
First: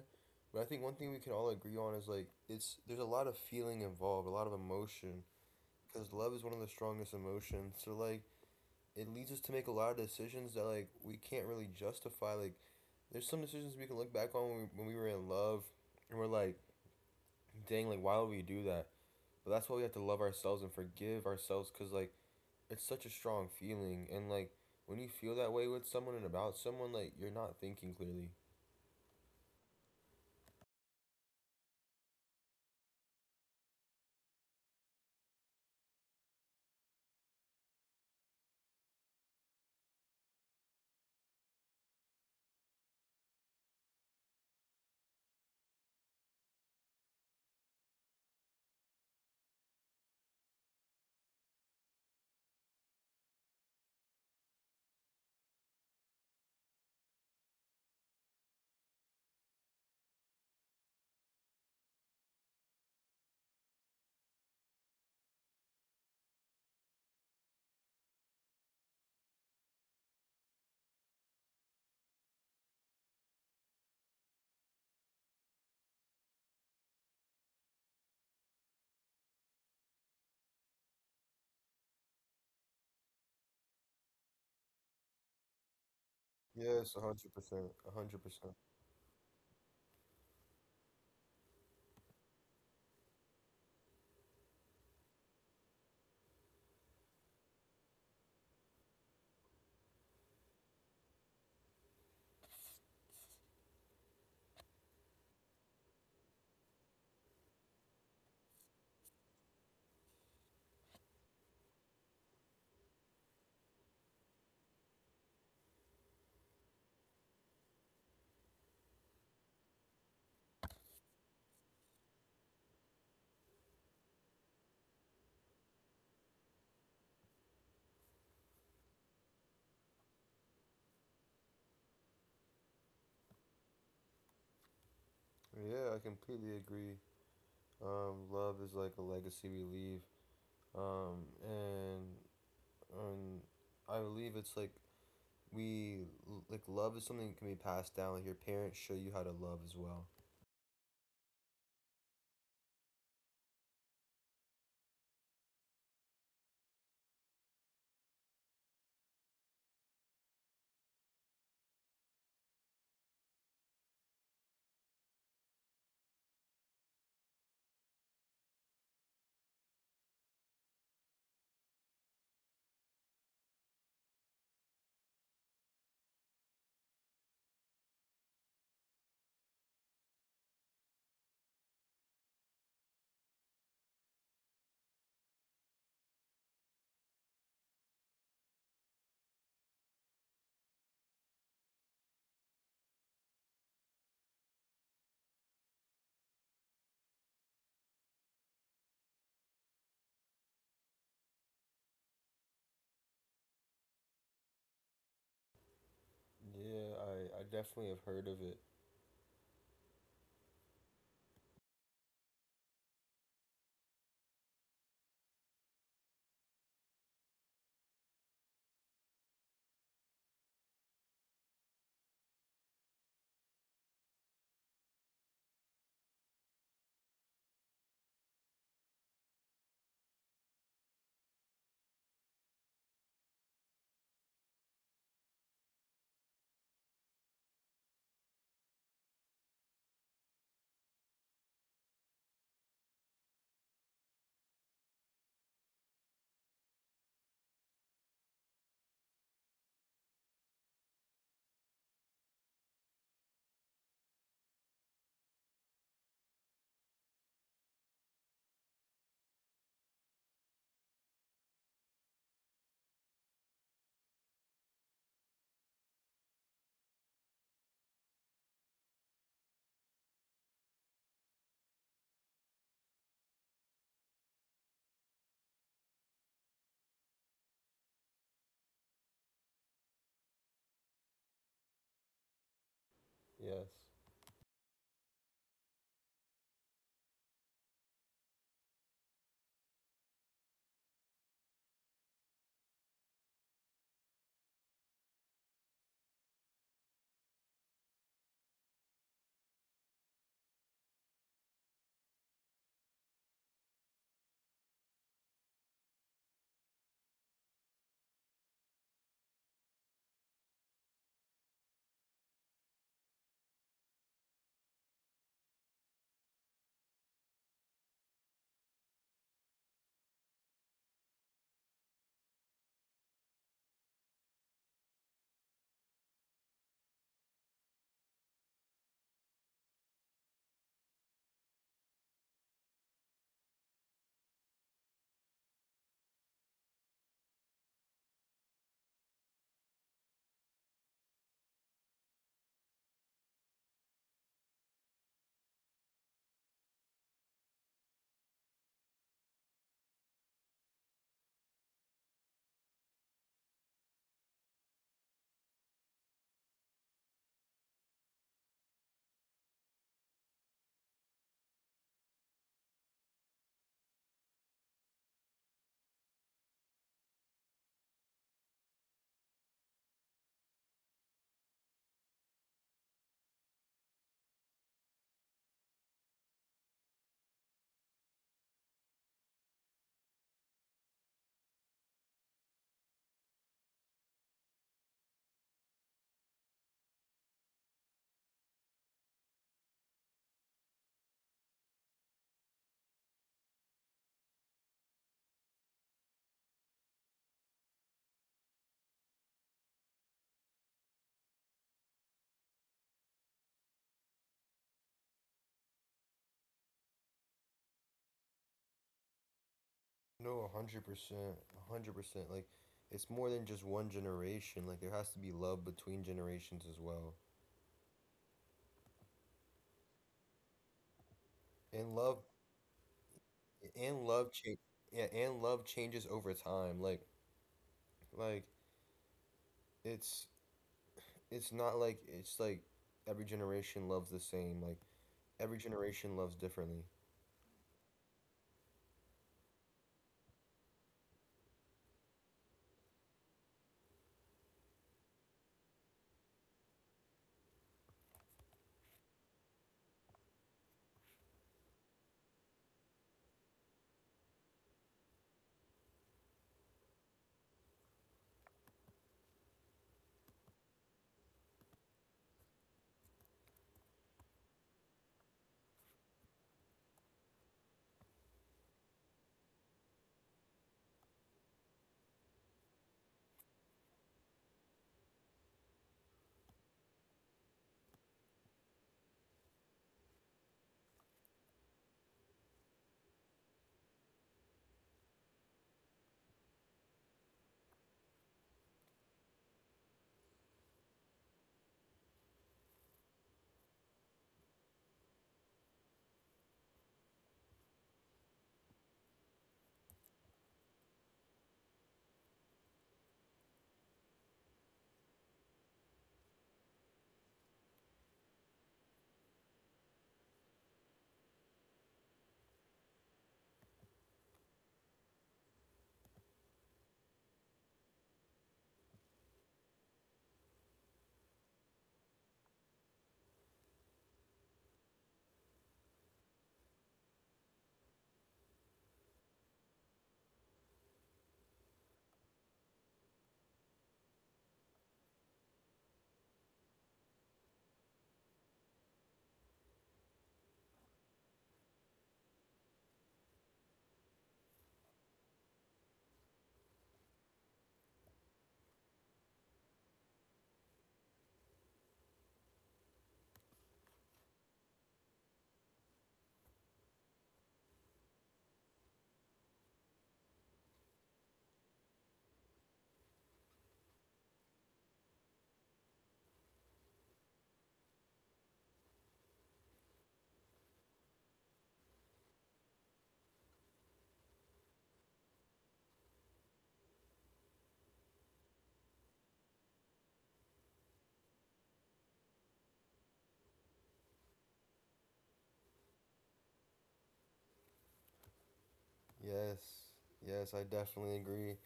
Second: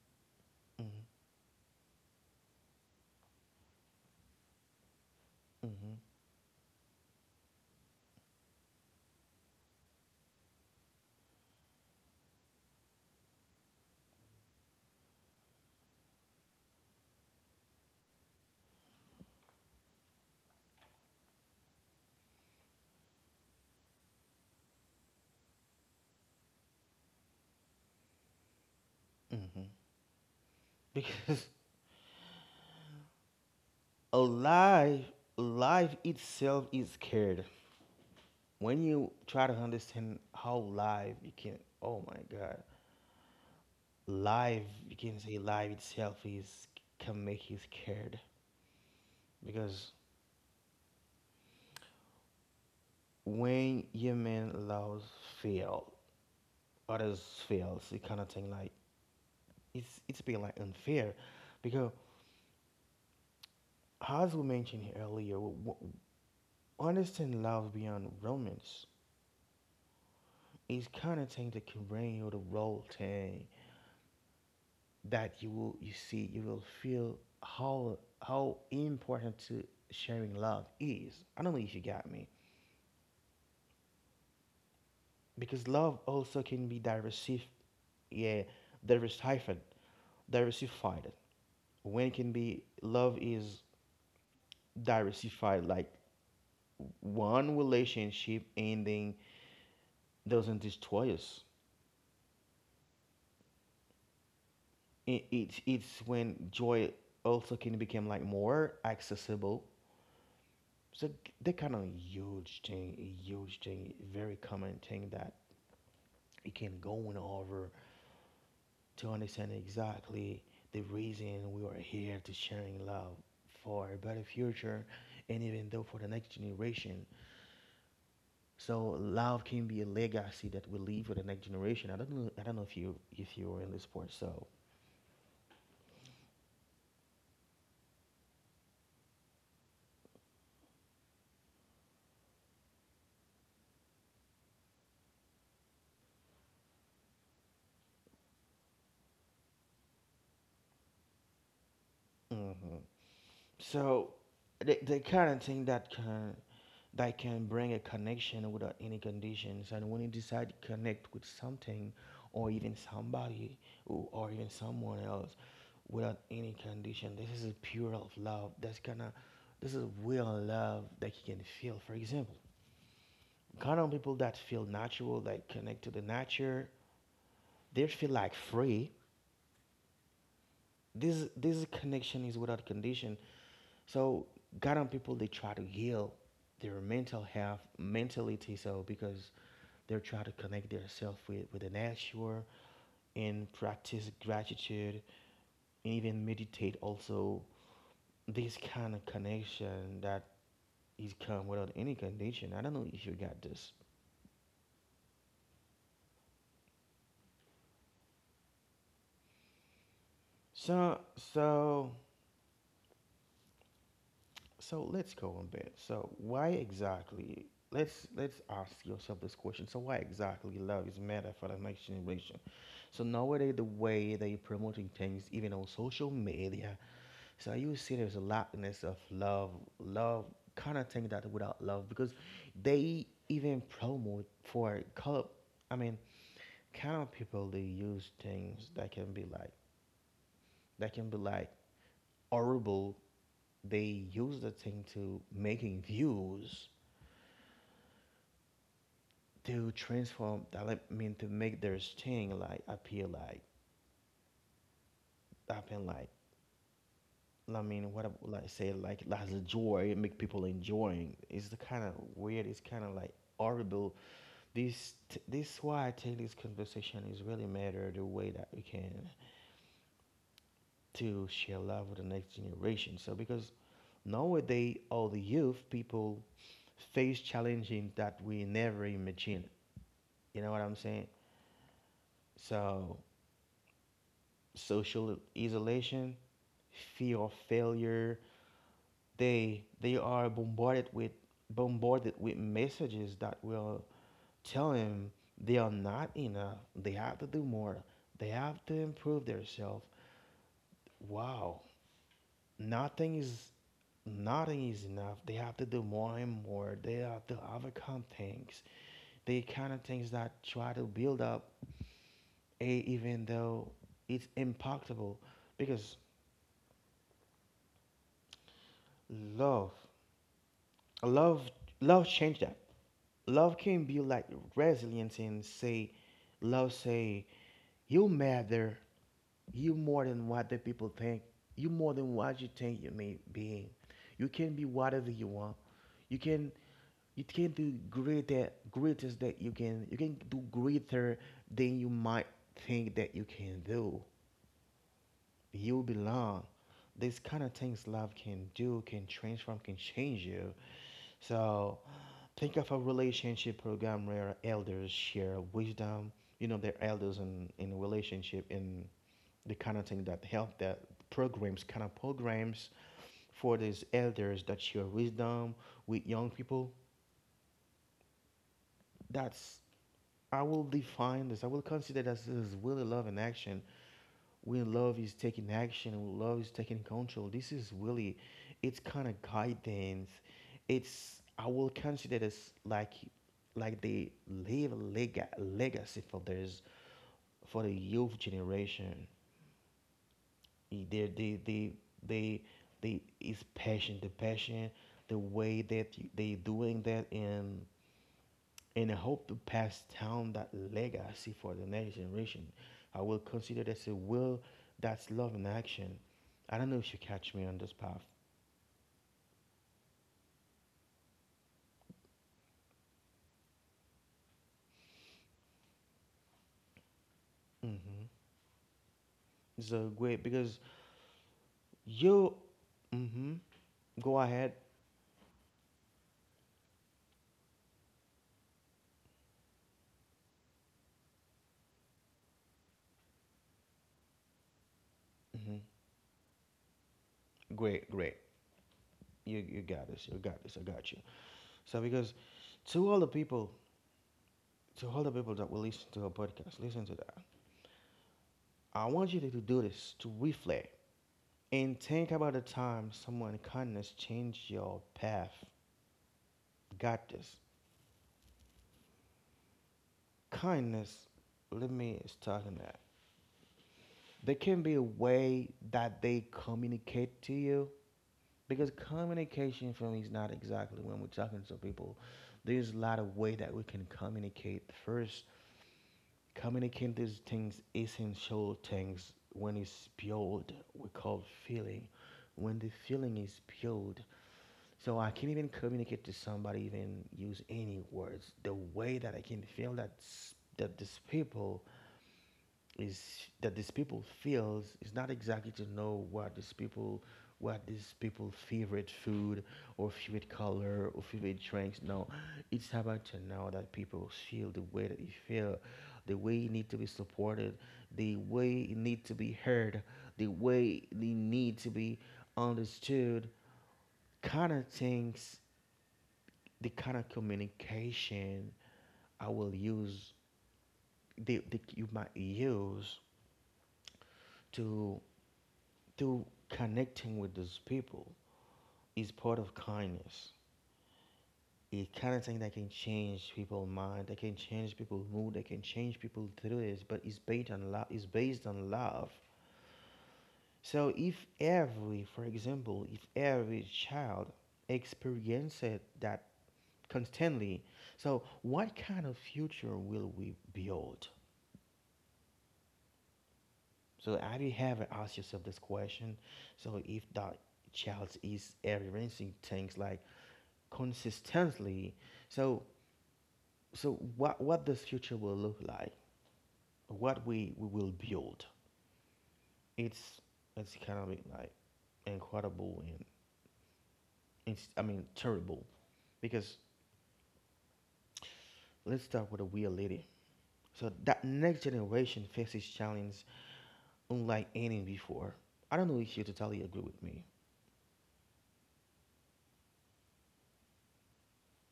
B: But I think one
A: Mm-hmm,
B: thing we can all agree on is like it's there's a lot of feeling involved, a lot of emotion
A: mm-hmm,
B: because love is one of the strongest emotions. So like it leads us to make a lot of decisions that like we can't really justify. Like there's some decisions we can look back on when when we were in love, and we're like, dang, like why would we do that? But that's why we have to love ourselves and forgive ourselves, cause like it's such a strong feeling, and like when you feel that way with someone and about someone, like you're not thinking clearly.
A: mm-hmm. Because a life, life itself is scared. When you try to understand how life became, oh my God, life, you can say life itself is, can make you scared. Because when your man allows fail, others fails, it kind of thing like it's being like unfair, because as we mentioned earlier, understand love beyond romance. Is kind of thing that can bring you the role thing that you will, you see, you will feel how important to sharing love is. I don't know if you got me, because love also can be
B: Yes, a hundred
A: diversified.
B: percent, a hundred
A: Yeah,
B: percent.
A: diversified, diversified. When it can be love is diversified, like one relationship ending doesn't destroy us. It, it's when joy also can become like more accessible. So that kind of huge thing, a huge thing, very common thing that you can go on over to understand exactly the reason we are here to sharing love for a better future, and even though for the next generation. So love can be a legacy that we leave for the next generation. I don't know. I don't know if you, if you were in the sport. So,
B: Yeah, I completely agree. Love is like a legacy we leave, um, and and I believe it's like we like love is something that can be passed down. Like your parents show you how to love as well.
A: hmm, so the kind of thing that can, that can bring a connection without any conditions. And when you decide to connect with something, or even somebody, or even someone else, without any condition, this is a pure of love. That's kind of, this is real love that you can feel. For example, kind of people that feel natural, that connect to the nature, they feel like free. This connection is without condition. So, kind of people, they try to heal their mental health, mentality. So, because they try to connect themselves with, the nature, and practice gratitude, and even meditate also. This kind of connection that is come without any condition. I don't know if you got this.
B: Yeah, I definitely have heard of it.
A: So so so let's go on bit. So why exactly, let's ask yourself this question. So why exactly love is matter for the next generation? So nowadays, the way they promoting things, even on social media, so you see, there's a lackness of love, love, kind of thing that without love, because they even promote for color. I mean, kind of people they use things that can be like, that can be like horrible. They use the thing to making views, to transform, like, I mean, to make their thing like appear like, happen like. I mean, what I would like say, like as a joy, make people enjoying. It's the kind of weird. It's kind of like horrible. This is why I take this conversation is really matter, the way that we can to share love with the next generation. So because nowadays all the youth people face challenges that we never imagined. You know what I'm saying? So
B: Yes.
A: social isolation, fear of failure. They are bombarded with, messages that will tell them, they are not enough. They have to do more. They have to improve themselves. Wow, nothing is nothing is enough. They have to do more and more. They have to overcome things. They kind of things that try to build up a, even though it's impactable, because love love love change that. Love can be like resilience, and say, love say, you matter, you more than what the people think, you more than what you think you may be. You can be whatever you want. You can, you can do greater, greatest that you can do greater than you might think that you can do, you belong, this kind of things love can do, can transform, can change you. So think of a relationship program where elders share wisdom. You know, their elders in relationship, and the kind of thing that help that, programs kind of programs for these elders that share wisdom with young people. That's, I will define this. I will consider that this as really love in action. When love is taking action, when love is taking control, this is really, it's kind of guidance. It's, I will consider this like they leave a legacy for theirs, for the youth generation. They they they they they is passion, the passion, the way that they doing that and. And I hope to pass down that legacy for the next generation. I will consider this a will, that's love in action. I don't know if you catch me on this path.
B: No, 100%, 100%. Like, it's more than just one generation. Like there has to be love between generations as well.
A: Mm-hmm. So great, because
B: And love,
A: you. Mm-hmm.
B: and
A: Go
B: love
A: ahead.
B: change. Yeah, and love changes over time. Like it's it's not like it's like every generation loves the same. Like
A: Mm-hmm.
B: every generation loves differently.
A: Great, great. You got this. You got this. I got you. So because to all the people, to all the people that will listen to our podcast, listen to that. I want you to do this to reflect and think about the time someone kindness changed your path got this. Kindness, let me start on that. There can be a way that they communicate to you because communication for me is not exactly when we're talking to people. There's a lot of way that we can communicate. First, communicating these things, essential things, when it's pure, we call feeling. When the feeling is pure, so I can't even communicate to somebody, even use any words. The way that I can feel that these people is that these people feels is not exactly to know what these people favorite food or favorite color or favorite drinks no, it's about to know that people feel the way that you feel, the way you need to be supported, the way you need to be heard, the way they need to be understood, kind of things, the kind of communication I will use, they you might use to through connecting with those people is part of kindness. A kind of thing that can change people's mind, that can change people's mood, that can change people through this, but it's based on love. It's based on love. So if every, for example, if every child experiences that constantly, so what kind of future will we build? So have you ever asked yourself this question? So if that child is experiencing things like consistently. So so what this future will look like, what we will build. It's it's kind of like incredible and it's I mean terrible because let's start with a real lady. So that next generation faces challenge unlike any before. I don't know if you totally agree with me.
B: Yes, yes, I definitely agree.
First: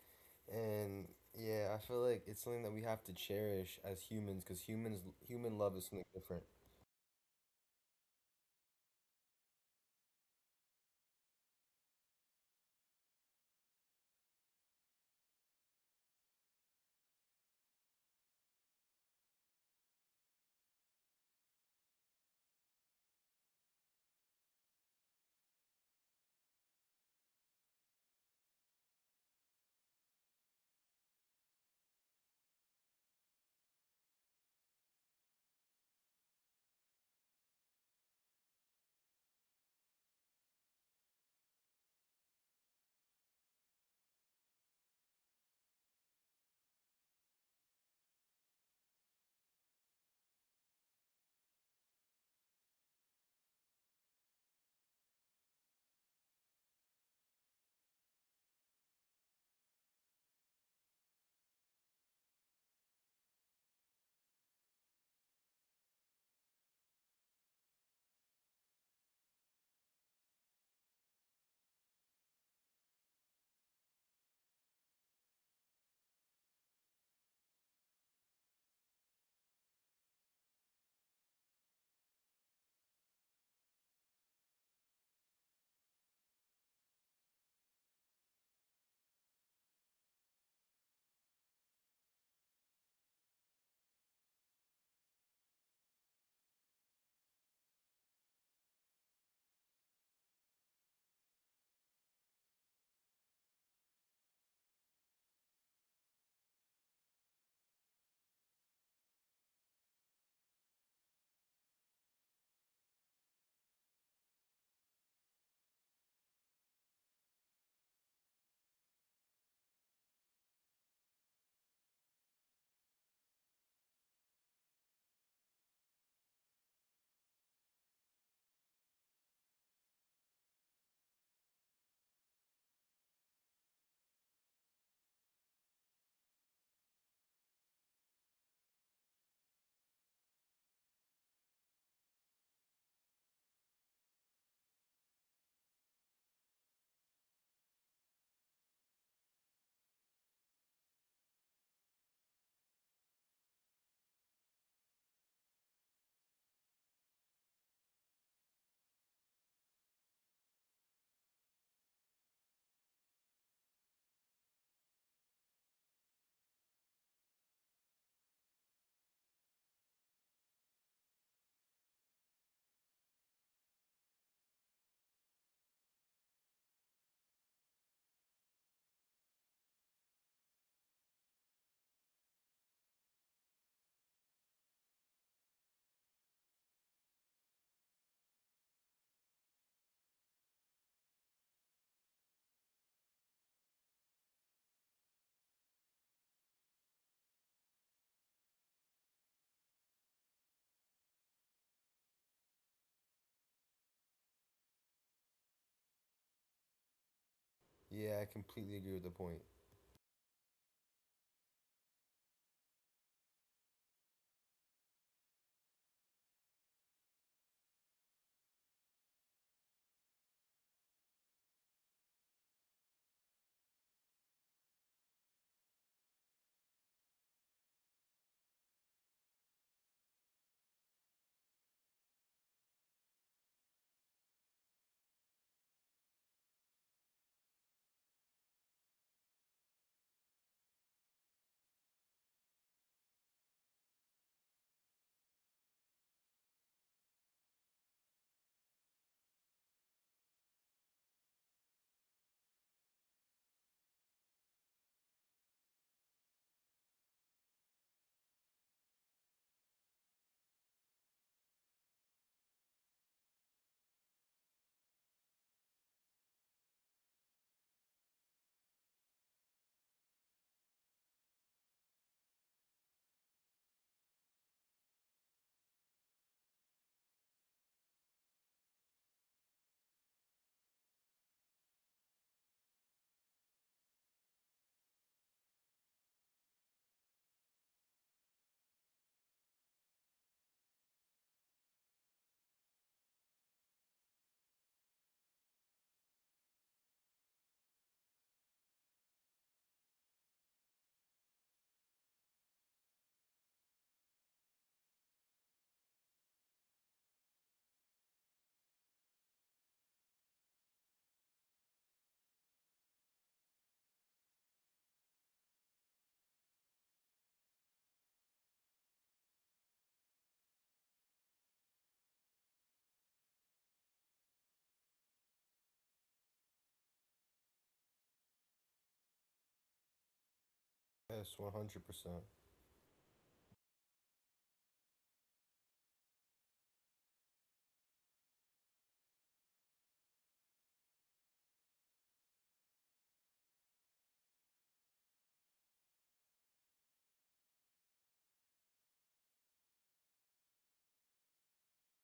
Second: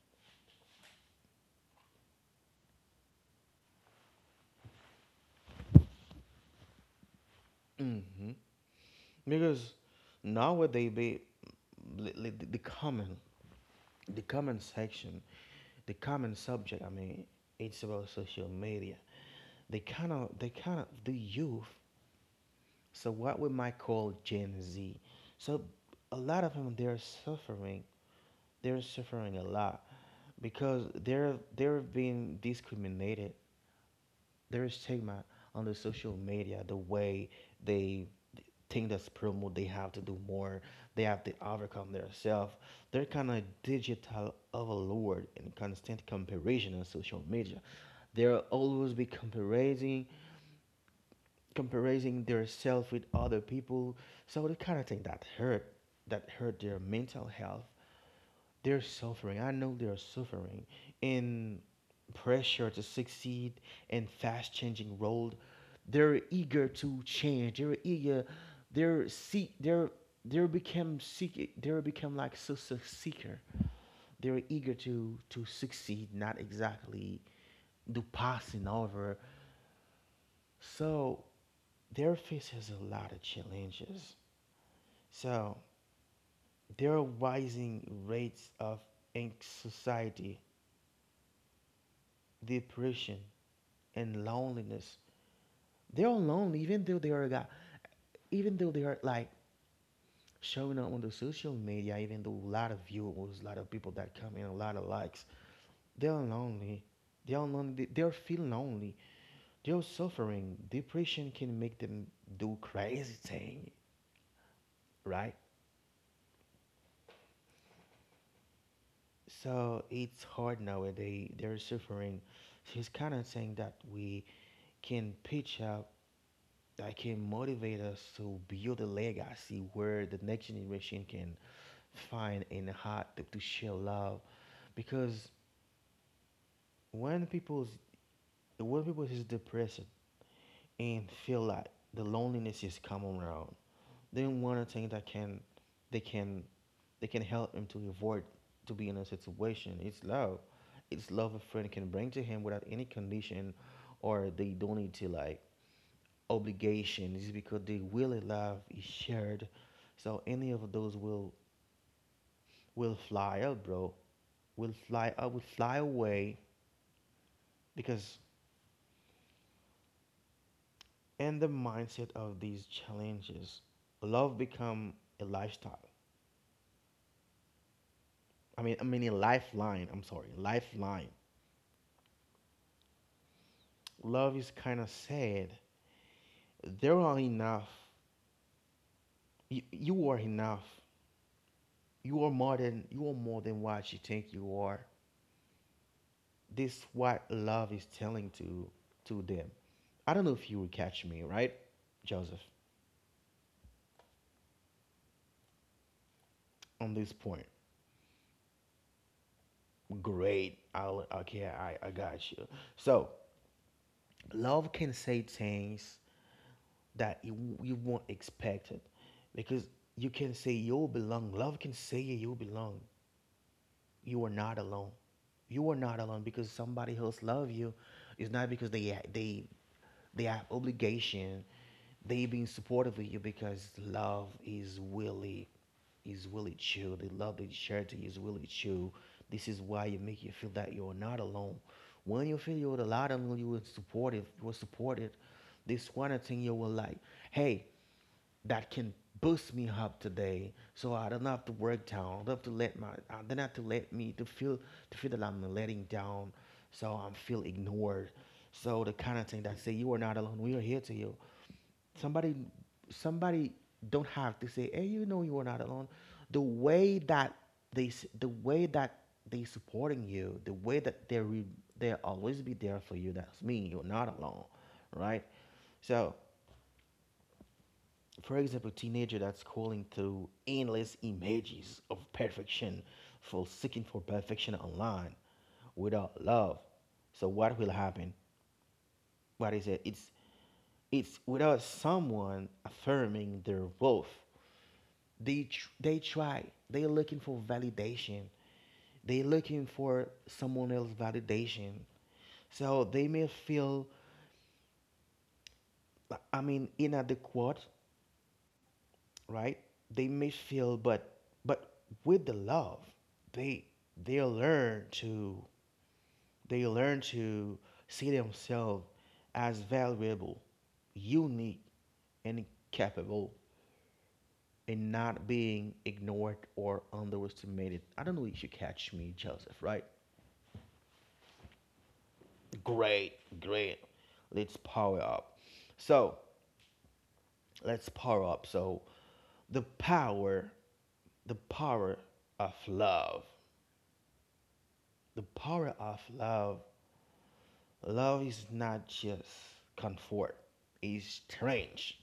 B: And yeah, I feel like it's something that we have to cherish as humans because human love is something different.
A: hmm Because nowadays they li- li- the comment the comment section the comment subject I mean it's about social media they kind of the youth so what we might call gen z, so a lot of them they're suffering, they're suffering a lot because they're being discriminated, there is stigma on the social media, the way they think that's promote they have to do more, they have to overcome themselves, they're kind of digital overload and constant comparison on social media, they'll always be comparing, comparing their self with other people. So the kind of thing that hurt their mental health, they're suffering. I know they're suffering in pressure to succeed in fast changing world. They're eager to change. They're eager. They're seek. They're they become seek. They become like success seeker. They're eager to succeed, not exactly do passing over. So they're faces a lot of challenges. So there are rising rates of anxiety, depression, and loneliness. They are lonely, even though they are got, even though they are like showing up on the social media, even though a lot of viewers, a lot of people that come in, a lot of likes. They are lonely. They are lonely. They are feeling lonely. They are suffering. Depression can make them do crazy thing, right? So it's hard nowadays. They're suffering. She's kind of saying that we can pitch up that can motivate us to build a legacy where the next generation can find in the heart to share love because when people's when people is depressed and feel like the loneliness is coming around, then one of the things that can they can they can help him to avoid to be in a situation it's love, it's love a friend can bring to him without any condition or they don't need to like obligation. It's because the will of love is shared. So any of those will fly out, bro. Will fly out, will fly away because in the mindset of these challenges, love become a lifestyle. I mean a lifeline. I'm sorry, lifeline. Love is kind of sad. There are enough. You are enough. You are more than you are more than what you think you are. This what love is telling to them. I don't know if you will catch me, right, Joseph, on this point.
B: Yeah, I completely agree with the point.
A: Great. I got you. So, love can say things that you won't expect it because you can say you belong. Love can say you belong. You are not alone. You are not alone because somebody else love you. It's not because they they have obligation. They being supportive of you because love is really true. The love they share to you is really true. This is why you make you feel that you're not alone. When you feel you're allowed and you were supportive, you were supported, this one thing you were like, hey, that can boost me up today so I don't have to work down. I don't have to let my I don't have to let me to feel that I'm letting down so I'm feel ignored. So the kind of thing that say you are not alone. We are here to you. Somebody somebody don't have to say, hey, you know you are not alone. The way that the way that they supporting you, the way that they always be there for you. That's mean you're not alone, right? So for example, teenager that's scrolling through endless images of perfection for seeking for perfection online without love. So what will happen? What is it? It's without someone affirming their worth. They try. They're looking for validation. They're looking for someone else validation. So they may feel, I mean, inadequate, right? They may feel, but with the love, they they learn to they learn to see themselves as valuable, unique, and capable, and not being ignored or underestimated. I don't know if you catch me, Joseph. Right?
B: Yes, 100%.
A: Great, great. Let's power up. So let's power up. So the power, the power of love. The power of love. Love is not just comfort, it's strange.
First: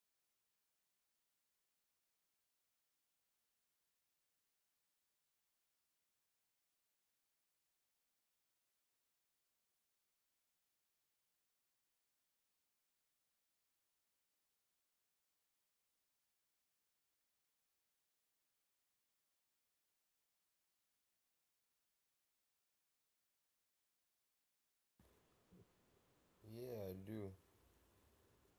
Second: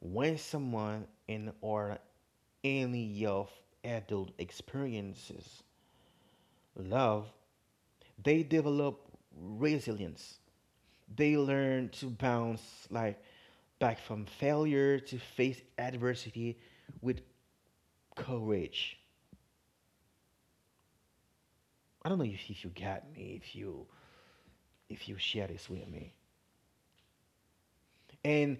A: When someone in or any of adult experiences love, they develop resilience. They learn to bounce like back from failure to face adversity with courage. I don't know if you got me, if you share this with me.
B: Yeah, I do.
A: and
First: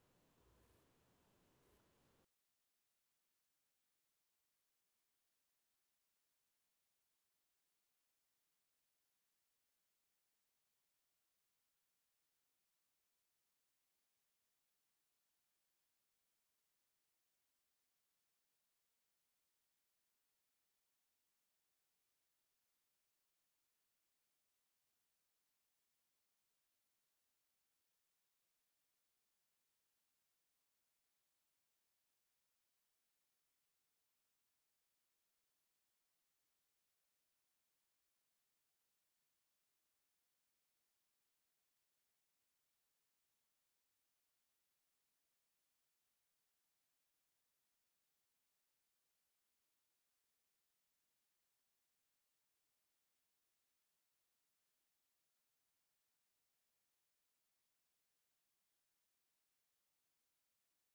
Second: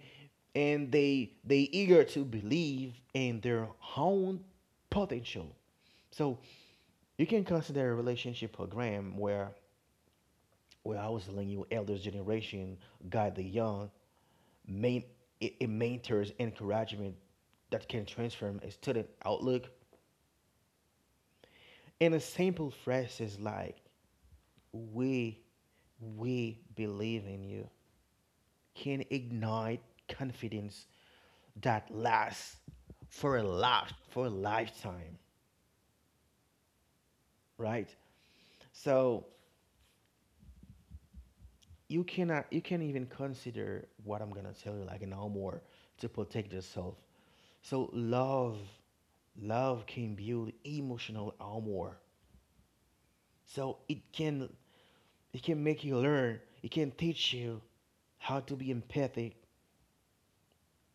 A: and they eager to believe in their own potential. So you can consider a relationship program where I was telling you elders generation guide the young, main it mentors encouragement that can transform a student outlook. And a simple phrase is like we we believe in you can ignite confidence that lasts for a life for a lifetime. Right? So you cannot, you can't even consider what I'm gonna tell you like no more to protect yourself. So love, love can build emotional armor. So it can make you learn. It can teach you how to be empathic,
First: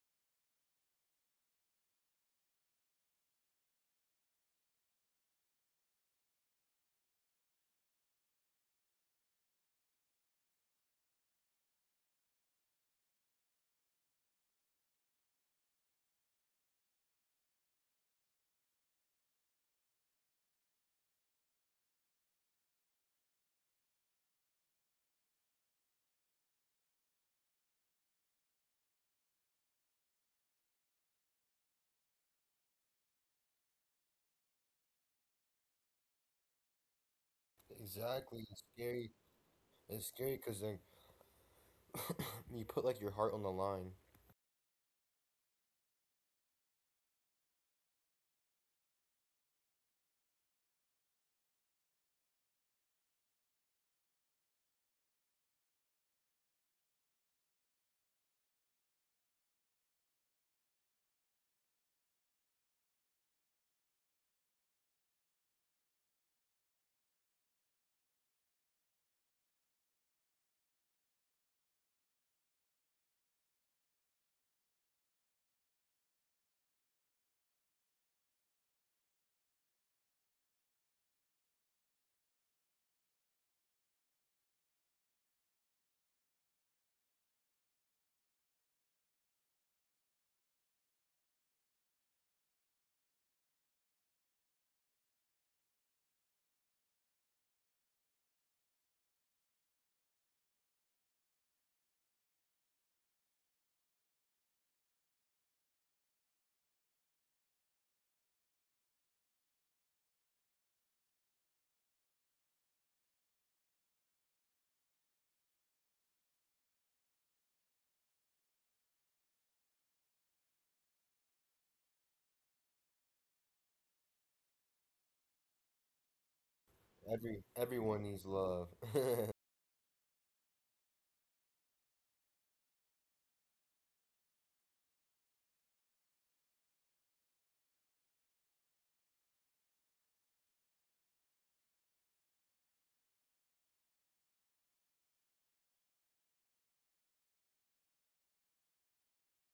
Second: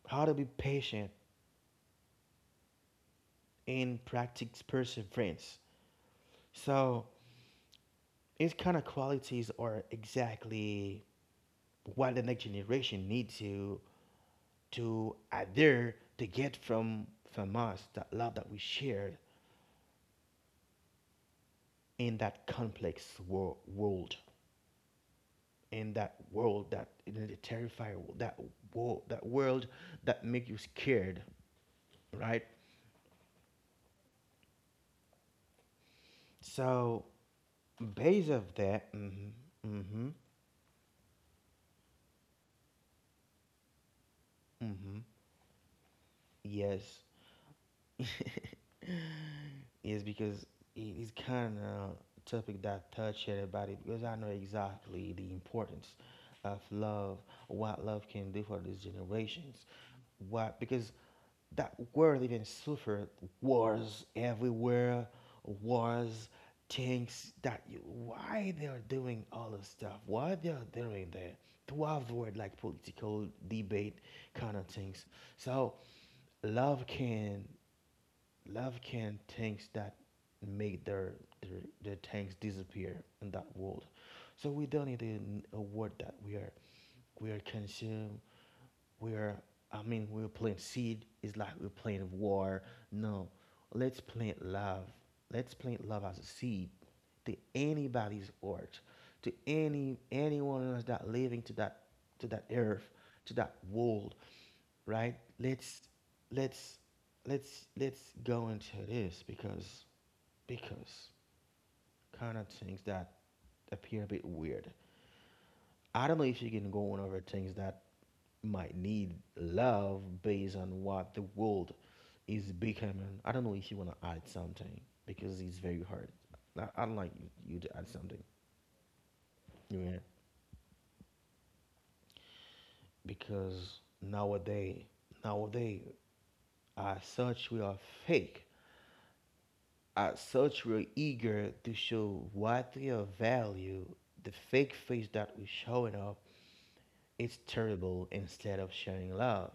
A: how to be patient, and practice perseverance. So these kind of qualities are exactly what the next generation needs to adhere to get from us that love that we shared in that complex world in that world that in the terrifying that world that world that make you scared, right? So based
B: Exactly.
A: of
B: It's
A: that.
B: scary.
A: Mm-hmm.
B: It's
A: Mm-hmm.
B: scary because then you put like your heart on the line.
A: Mm-hmm. Yes. is because it is kind of a topic that I touched about it because I know exactly the importance of love, what love can do for these generations, what because that world even suffered wars everywhere, wars, things that you, why they are doing all this stuff, why they are doing that to avoid like political debate kind of things. So love can love can tanks that make their their tanks disappear in that world, so we don't need a word that we are consumed, we are, I mean, we're playing seed, it's like we're playing war. No, let's plant love, let's plant love as a seed to anybody's heart, to any anyone else that living to that earth to that world, right? Let's let's let's go into this because kind of things that appear a bit weird. I don't know if you can go on over things that might need love based on what the world is becoming. I don't know if you want to add something because it's very hard. I not like you, you to add
B: Everyone
A: something,
B: needs love.
A: you yeah, because nowadays, nowadays, as such, we are fake. Are such real eager to show what we are value, the fake face that we're showing up is terrible instead of sharing love.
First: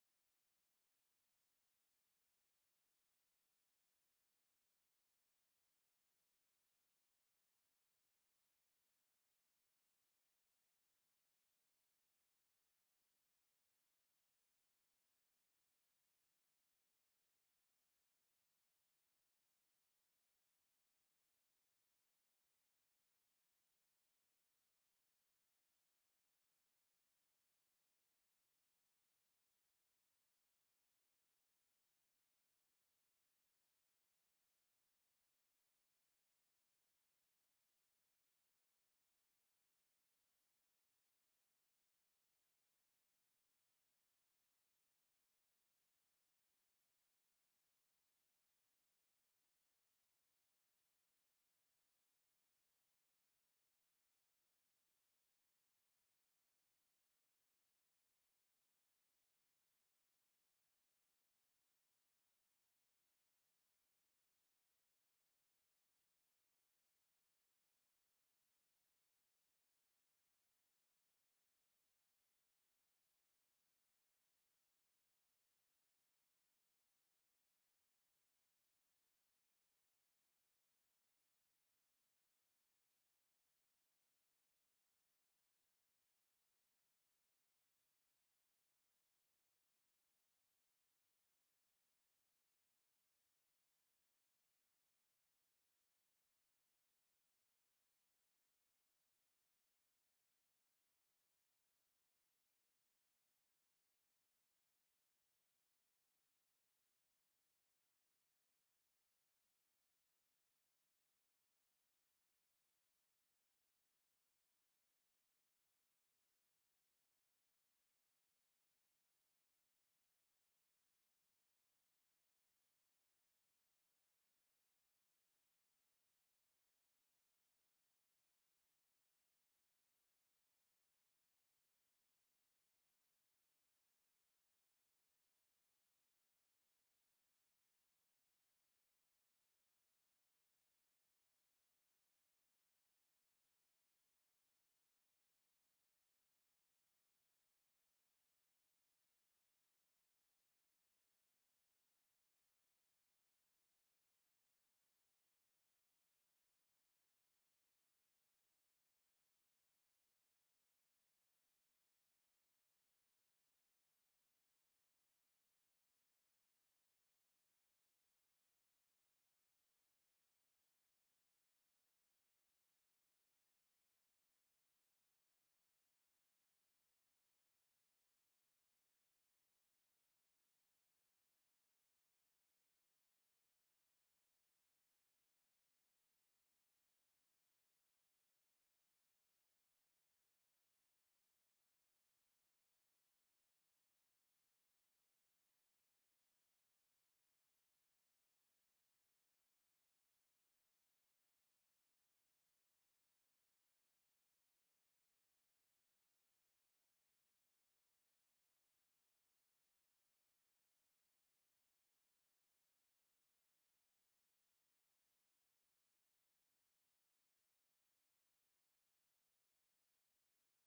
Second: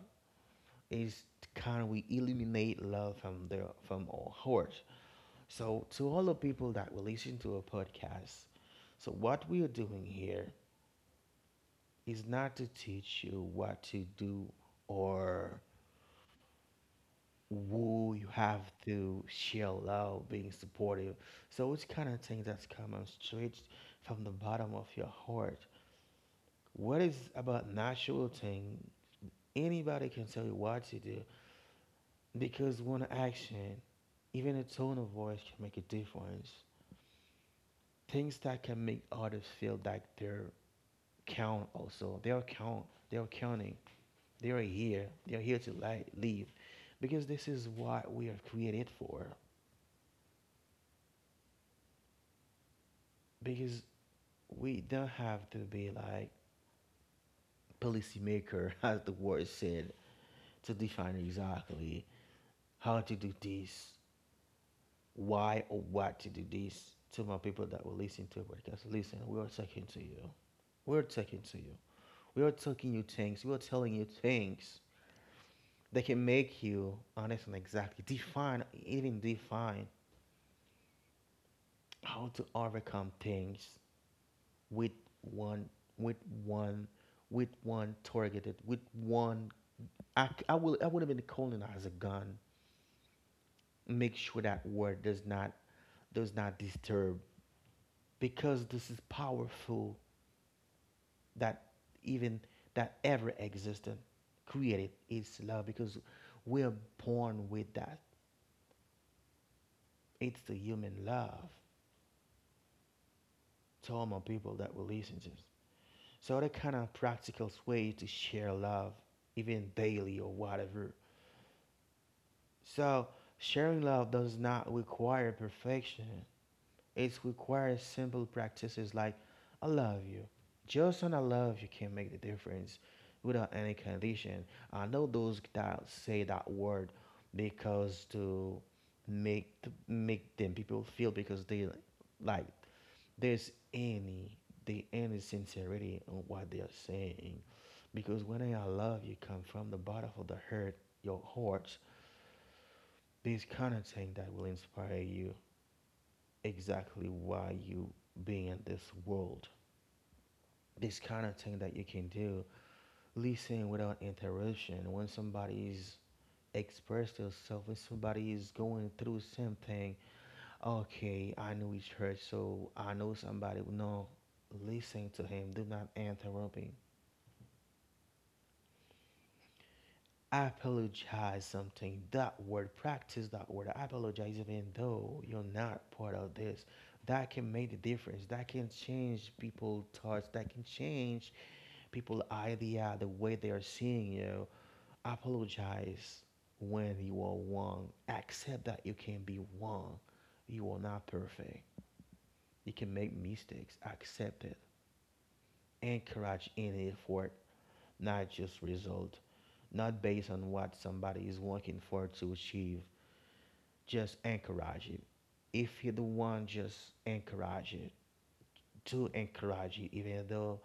A: It's kind of we eliminate love from their from our hearts. So to all the people that will listen to a podcast, so what we are doing here is not to teach you what to do or who you have to share love, being supportive. So which kind of thing that's coming straight from the bottom of your heart? What is about natural thing? Anybody can tell you what to do because one action, even a tone of voice can make a difference. Things that can make others feel like they're count also. They're count. They're counting. They're here. They're here to leave because this is what we are created for. Because we don't have to be like policymaker, as the word said, to define exactly how to do this, why or what to do this. To my people that will listen to podcast, listen, we are talking to you. We're talking to you. We are talking you things. We are telling you things that can make you honest and exactly define, even define how to overcome things with one, with one, with one targeted, with one I will I would have been colonized a gun. Make sure that word does not disturb because this is powerful that even that ever existed created is love because we're born with that. It's the human love to all my people that will listen to. So that kind of practical way to share love, even daily or whatever. So sharing love does not require perfection. It requires simple practices like I love you. Just an I love you can make the difference without any condition. I know those that say that word because to make them people feel because they like there's any the any sincerity on what they are saying. Because when I love you come from the bottom of the heart, your heart, this kind of thing that will inspire you exactly why you being in this world. This kind of thing that you can do, listen without interruption. When somebody's express yourself, when somebody is going through something, okay, I know it's hurt, so I know somebody. No, listen to him. Do not interrupt him. Apologize something. That word, practice that word. Apologize even though you're not part of this. That can make the difference. That can change people's thoughts. That can change people idea the way they are seeing you, apologize when you are wrong, accept that you can be wrong, you are not perfect, you can make mistakes, accept it. Encourage any effort, not just result, not based on what somebody is working for to achieve, just encourage it. If you're the one, just encourage it. To encourage it even though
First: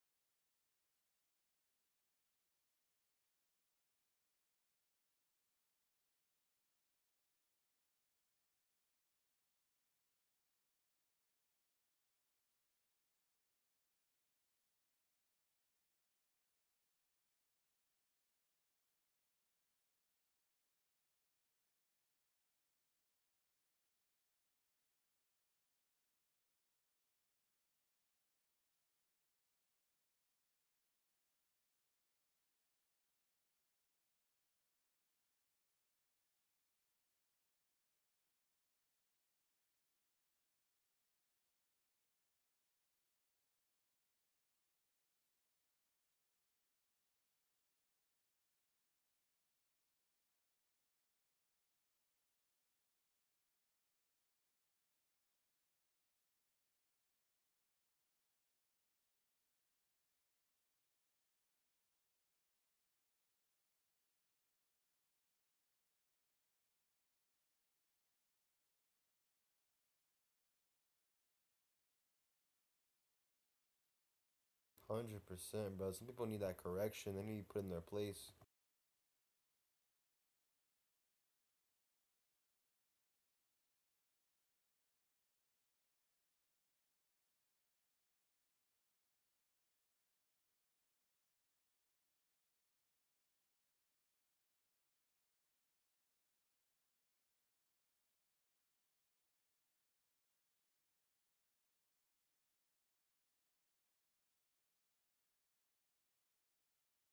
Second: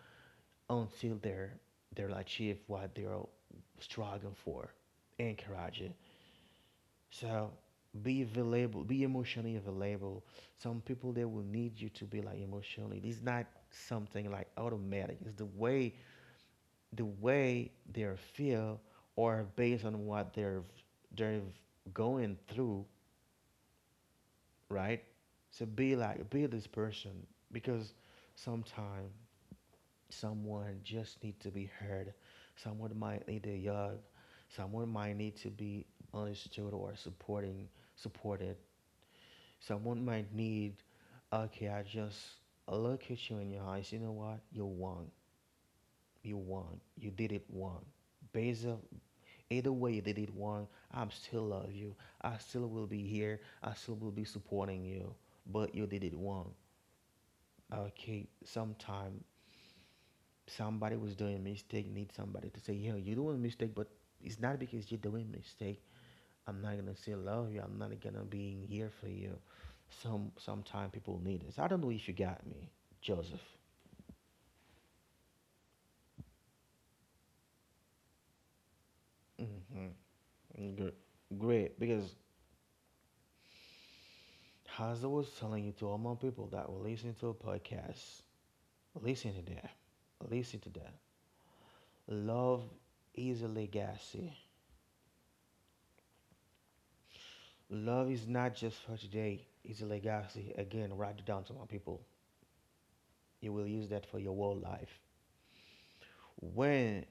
A: until they're they'll achieve what they're struggling for. Encourage it. So be available, be emotionally available. Some people they will need you to be like emotionally. It's not something like automatic. It's the way they feel or based on what they're going through, right? So be like be this person because sometimes someone just need to be heard. Someone might need to hug. Someone might need to be understood or supporting supported. Someone might need, okay, I just look at you in your eyes. You know what? You won. You won. You did it won. Based on either way you did it wrong, I still love you. I still will be here. I still will be supporting you. But you did it wrong. Okay, sometime somebody was doing a mistake need somebody to say, "Yo, you're doing a mistake, but it's not because you're doing a mistake I'm not gonna say love you, I'm not gonna be here for you." Sometime people need this. I don't know if you got me, Joseph.
B: 100%, bro. Some people need that correction. They need to be put in their place.
A: Mm-hmm. Good. Great, because as I was telling you, to all my people that will listen to a podcast, listen to that, listen to that, love is a legacy. Love is not just for today, it's a legacy. Again, write it down, to my people, you will use that for your whole life. When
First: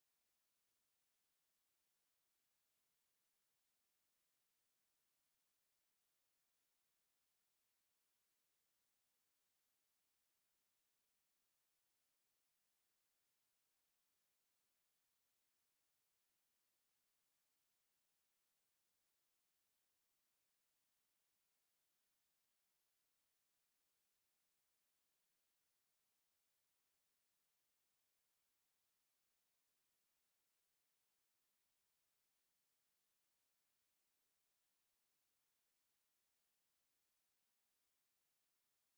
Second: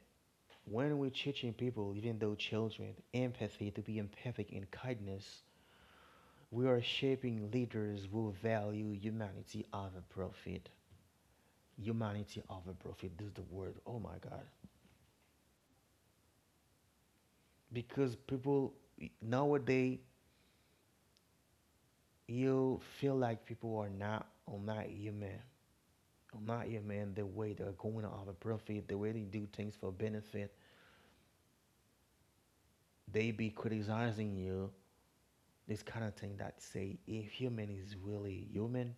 A: when we're teaching people, even though children, empathy, to be empathic and kindness, we are shaping leaders who value humanity over profit. Humanity over profit. This is the word. Oh my God. Because people nowadays you feel like people are not human. Are not human the way they're going over profit, the way they do things for benefit. They be criticizing you, this kind of thing that say if human is really human.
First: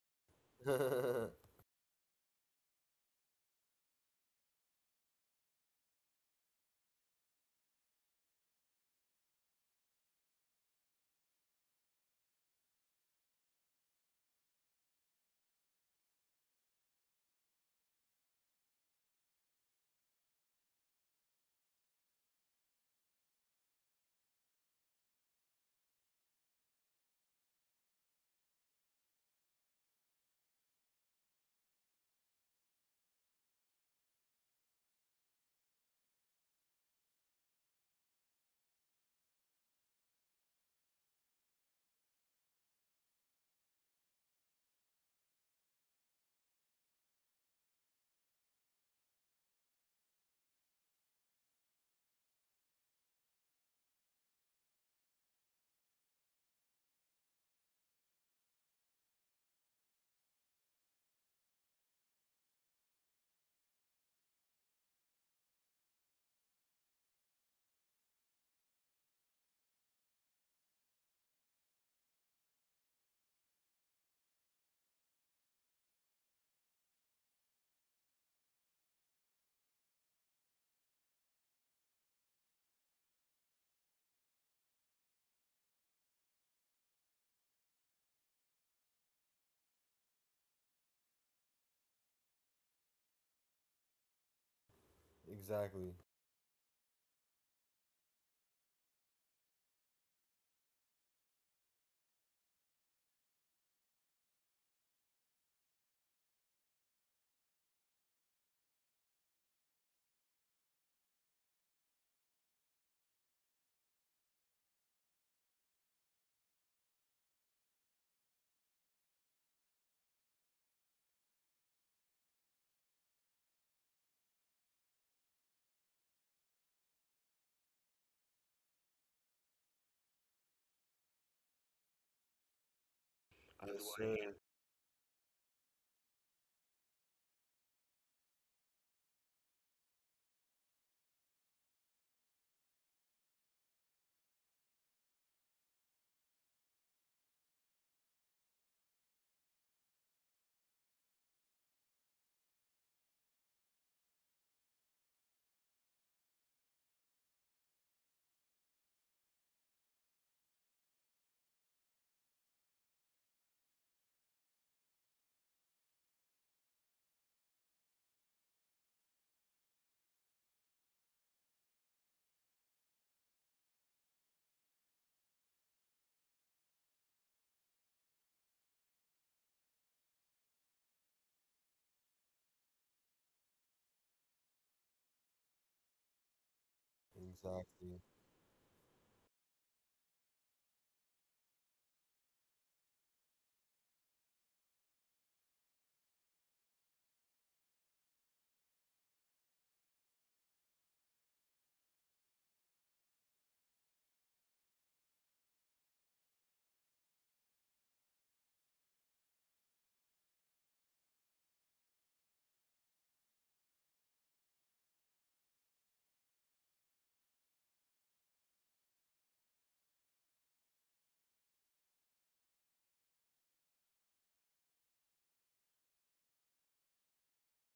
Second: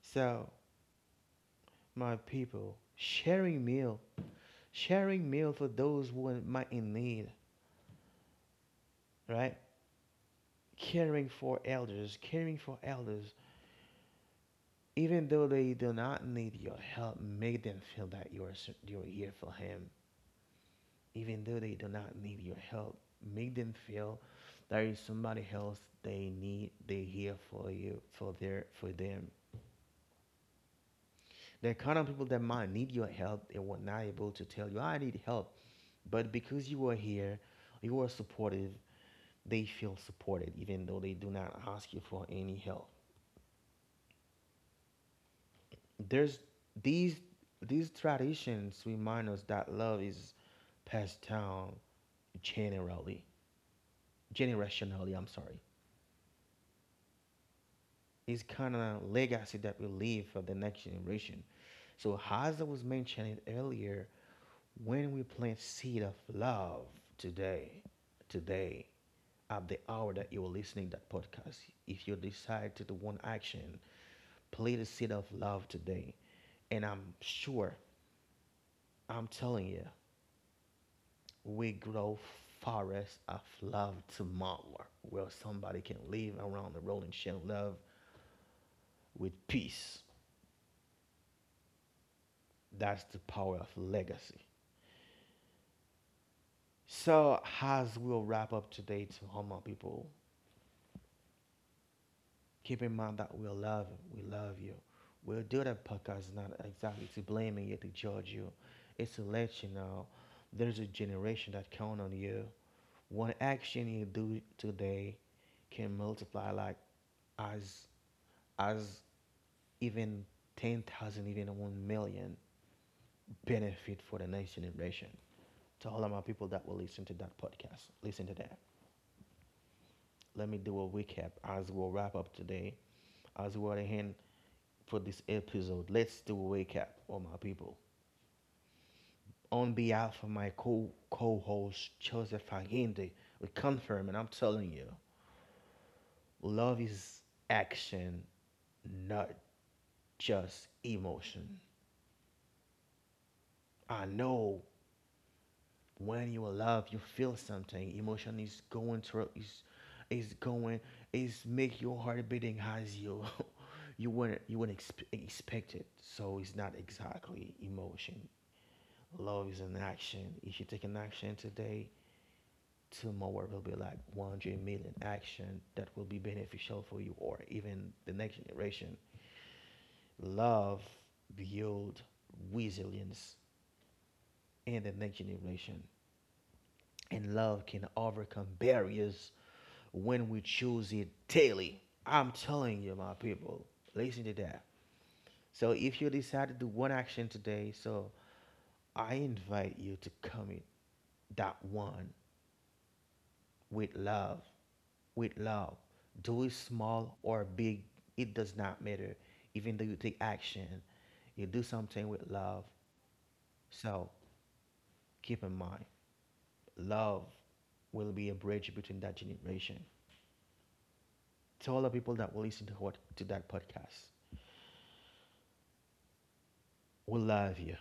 A: So my people, sharing meal for those who might in need, right? Caring for elders, even though they do not need your help, make them feel that you are here for him. Even though they do not need your help, make them feel there is somebody else they need. They here for you, for their for them. There are kind of people that might need your help and were not able to tell you, I need help. But because you are here, you are supportive, they feel supported, even though they do not ask you for any help. There's these these traditions remind us that love is passed down generally. Generationally, I'm sorry. It's kind of legacy that we leave for the next generation. So as I was mentioning earlier, when we plant seed of love today, today at the hour that you are listening to that podcast. If you decide to do one action, play the seed of love today. And I'm sure, I'm telling you, we grow forests of love tomorrow where somebody can live around the world and share love with peace. That's the power of legacy.
B: Exactly.
A: So as we'll wrap up today to humble people, keep in mind that we love you. We love you. We'll do that podcast not exactly to blame you, to judge you. It's to let you know there's a generation that count on you. One action you do today can multiply like as as even 10,000, even 1 million benefit for the next generation. To all of my people that will listen to that podcast, listen to that. Let me do a recap as we'll wrap up today. As we're
B: Yes,
A: at the end
B: sir.
A: for this episode. Let's do a recap all my people. On behalf of my co host Joseph Allende, we confirm and I'm telling you, love is action, not just emotion. I know when you love you feel something. Emotion is going through is going is make your heart beating as you you wouldn't expect it. So it's not exactly emotion. Love is an action. If you take an action today, tomorrow will be like 100 million action that will be beneficial for you or even the next generation. Love build resilience in the next generation. And love can
B: Exactly.
A: overcome barriers when we choose it daily. I'm telling you, my people, listen to that. So if you decide to do one action today, so I invite you to commit that one with love, with love. Do it small or big, it does not matter. Even though you take action, you do something with love. So keep in mind, love will be a bridge between that generation. To all the people that will listen to what to that podcast. We love you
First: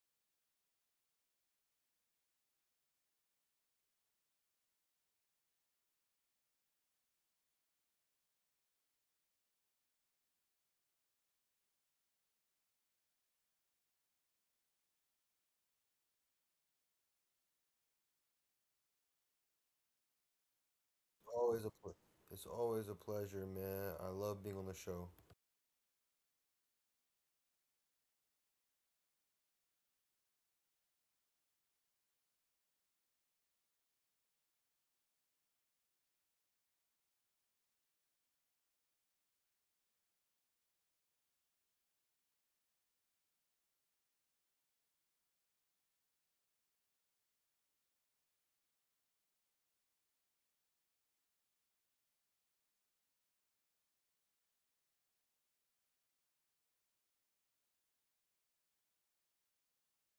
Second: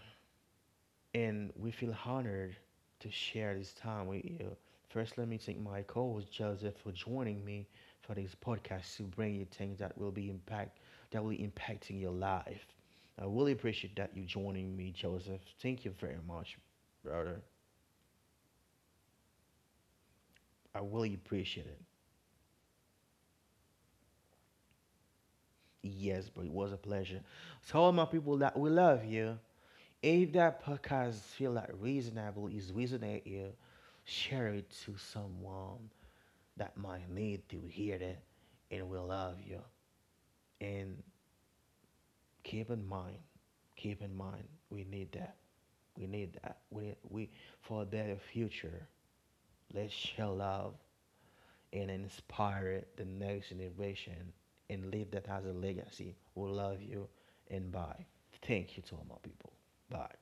A: and we feel honored to share this time with you. First, let me thank my co-host Joseph for joining me for this podcast to bring you things that will be impact that will be impacting your life. I really appreciate that you joining me, Joseph. Thank you very much, brother. I really appreciate
B: Always a
A: it.
B: pl- it's always a pleasure, man. I love being on the show.
A: Yes, bro, it was a pleasure. So all my people that we love you. If that podcast feel like reasonable is reasonable, you, share it to someone that might need to hear it and we love you. And keep in mind, keep in mind, we need that. We need that. We for their future. Let's share love and inspire the next generation and leave that as a legacy. We love you and bye. Thank you to all my people. Bye.